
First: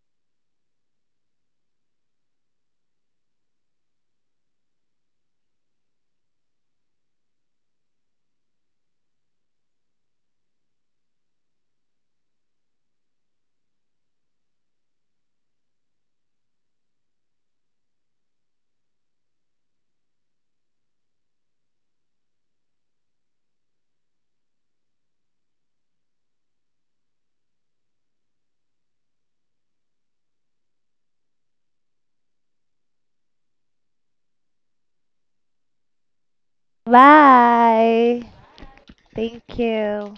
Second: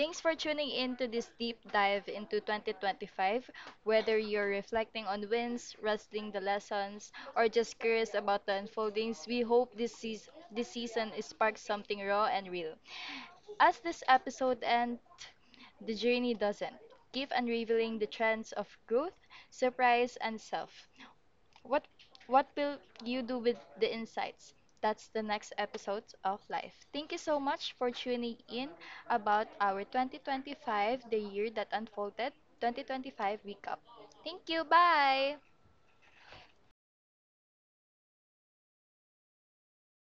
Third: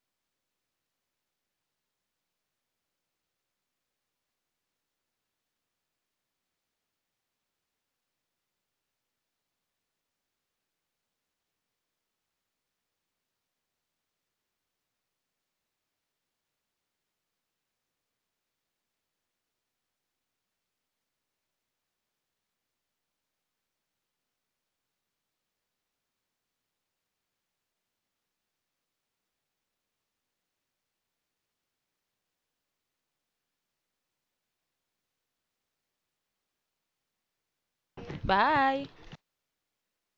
A: Thanks for tuning in to this deep dive into 2025. Whether you're reflecting on wins, wrestling the lessons, or just curious about the unfoldings, we hope this seas this season sparks something raw and real. As this episode ends, the journey doesn't. Keep unraveling the trends of growth, surprise, and self. What what will you do with the insights? That's the next episode of Life. Thank you so much for tuning in about our 2025, the year that unfolded 2025 recap. Thank you. Bye.
C: Bye.
B: Bye.
C: Thank you.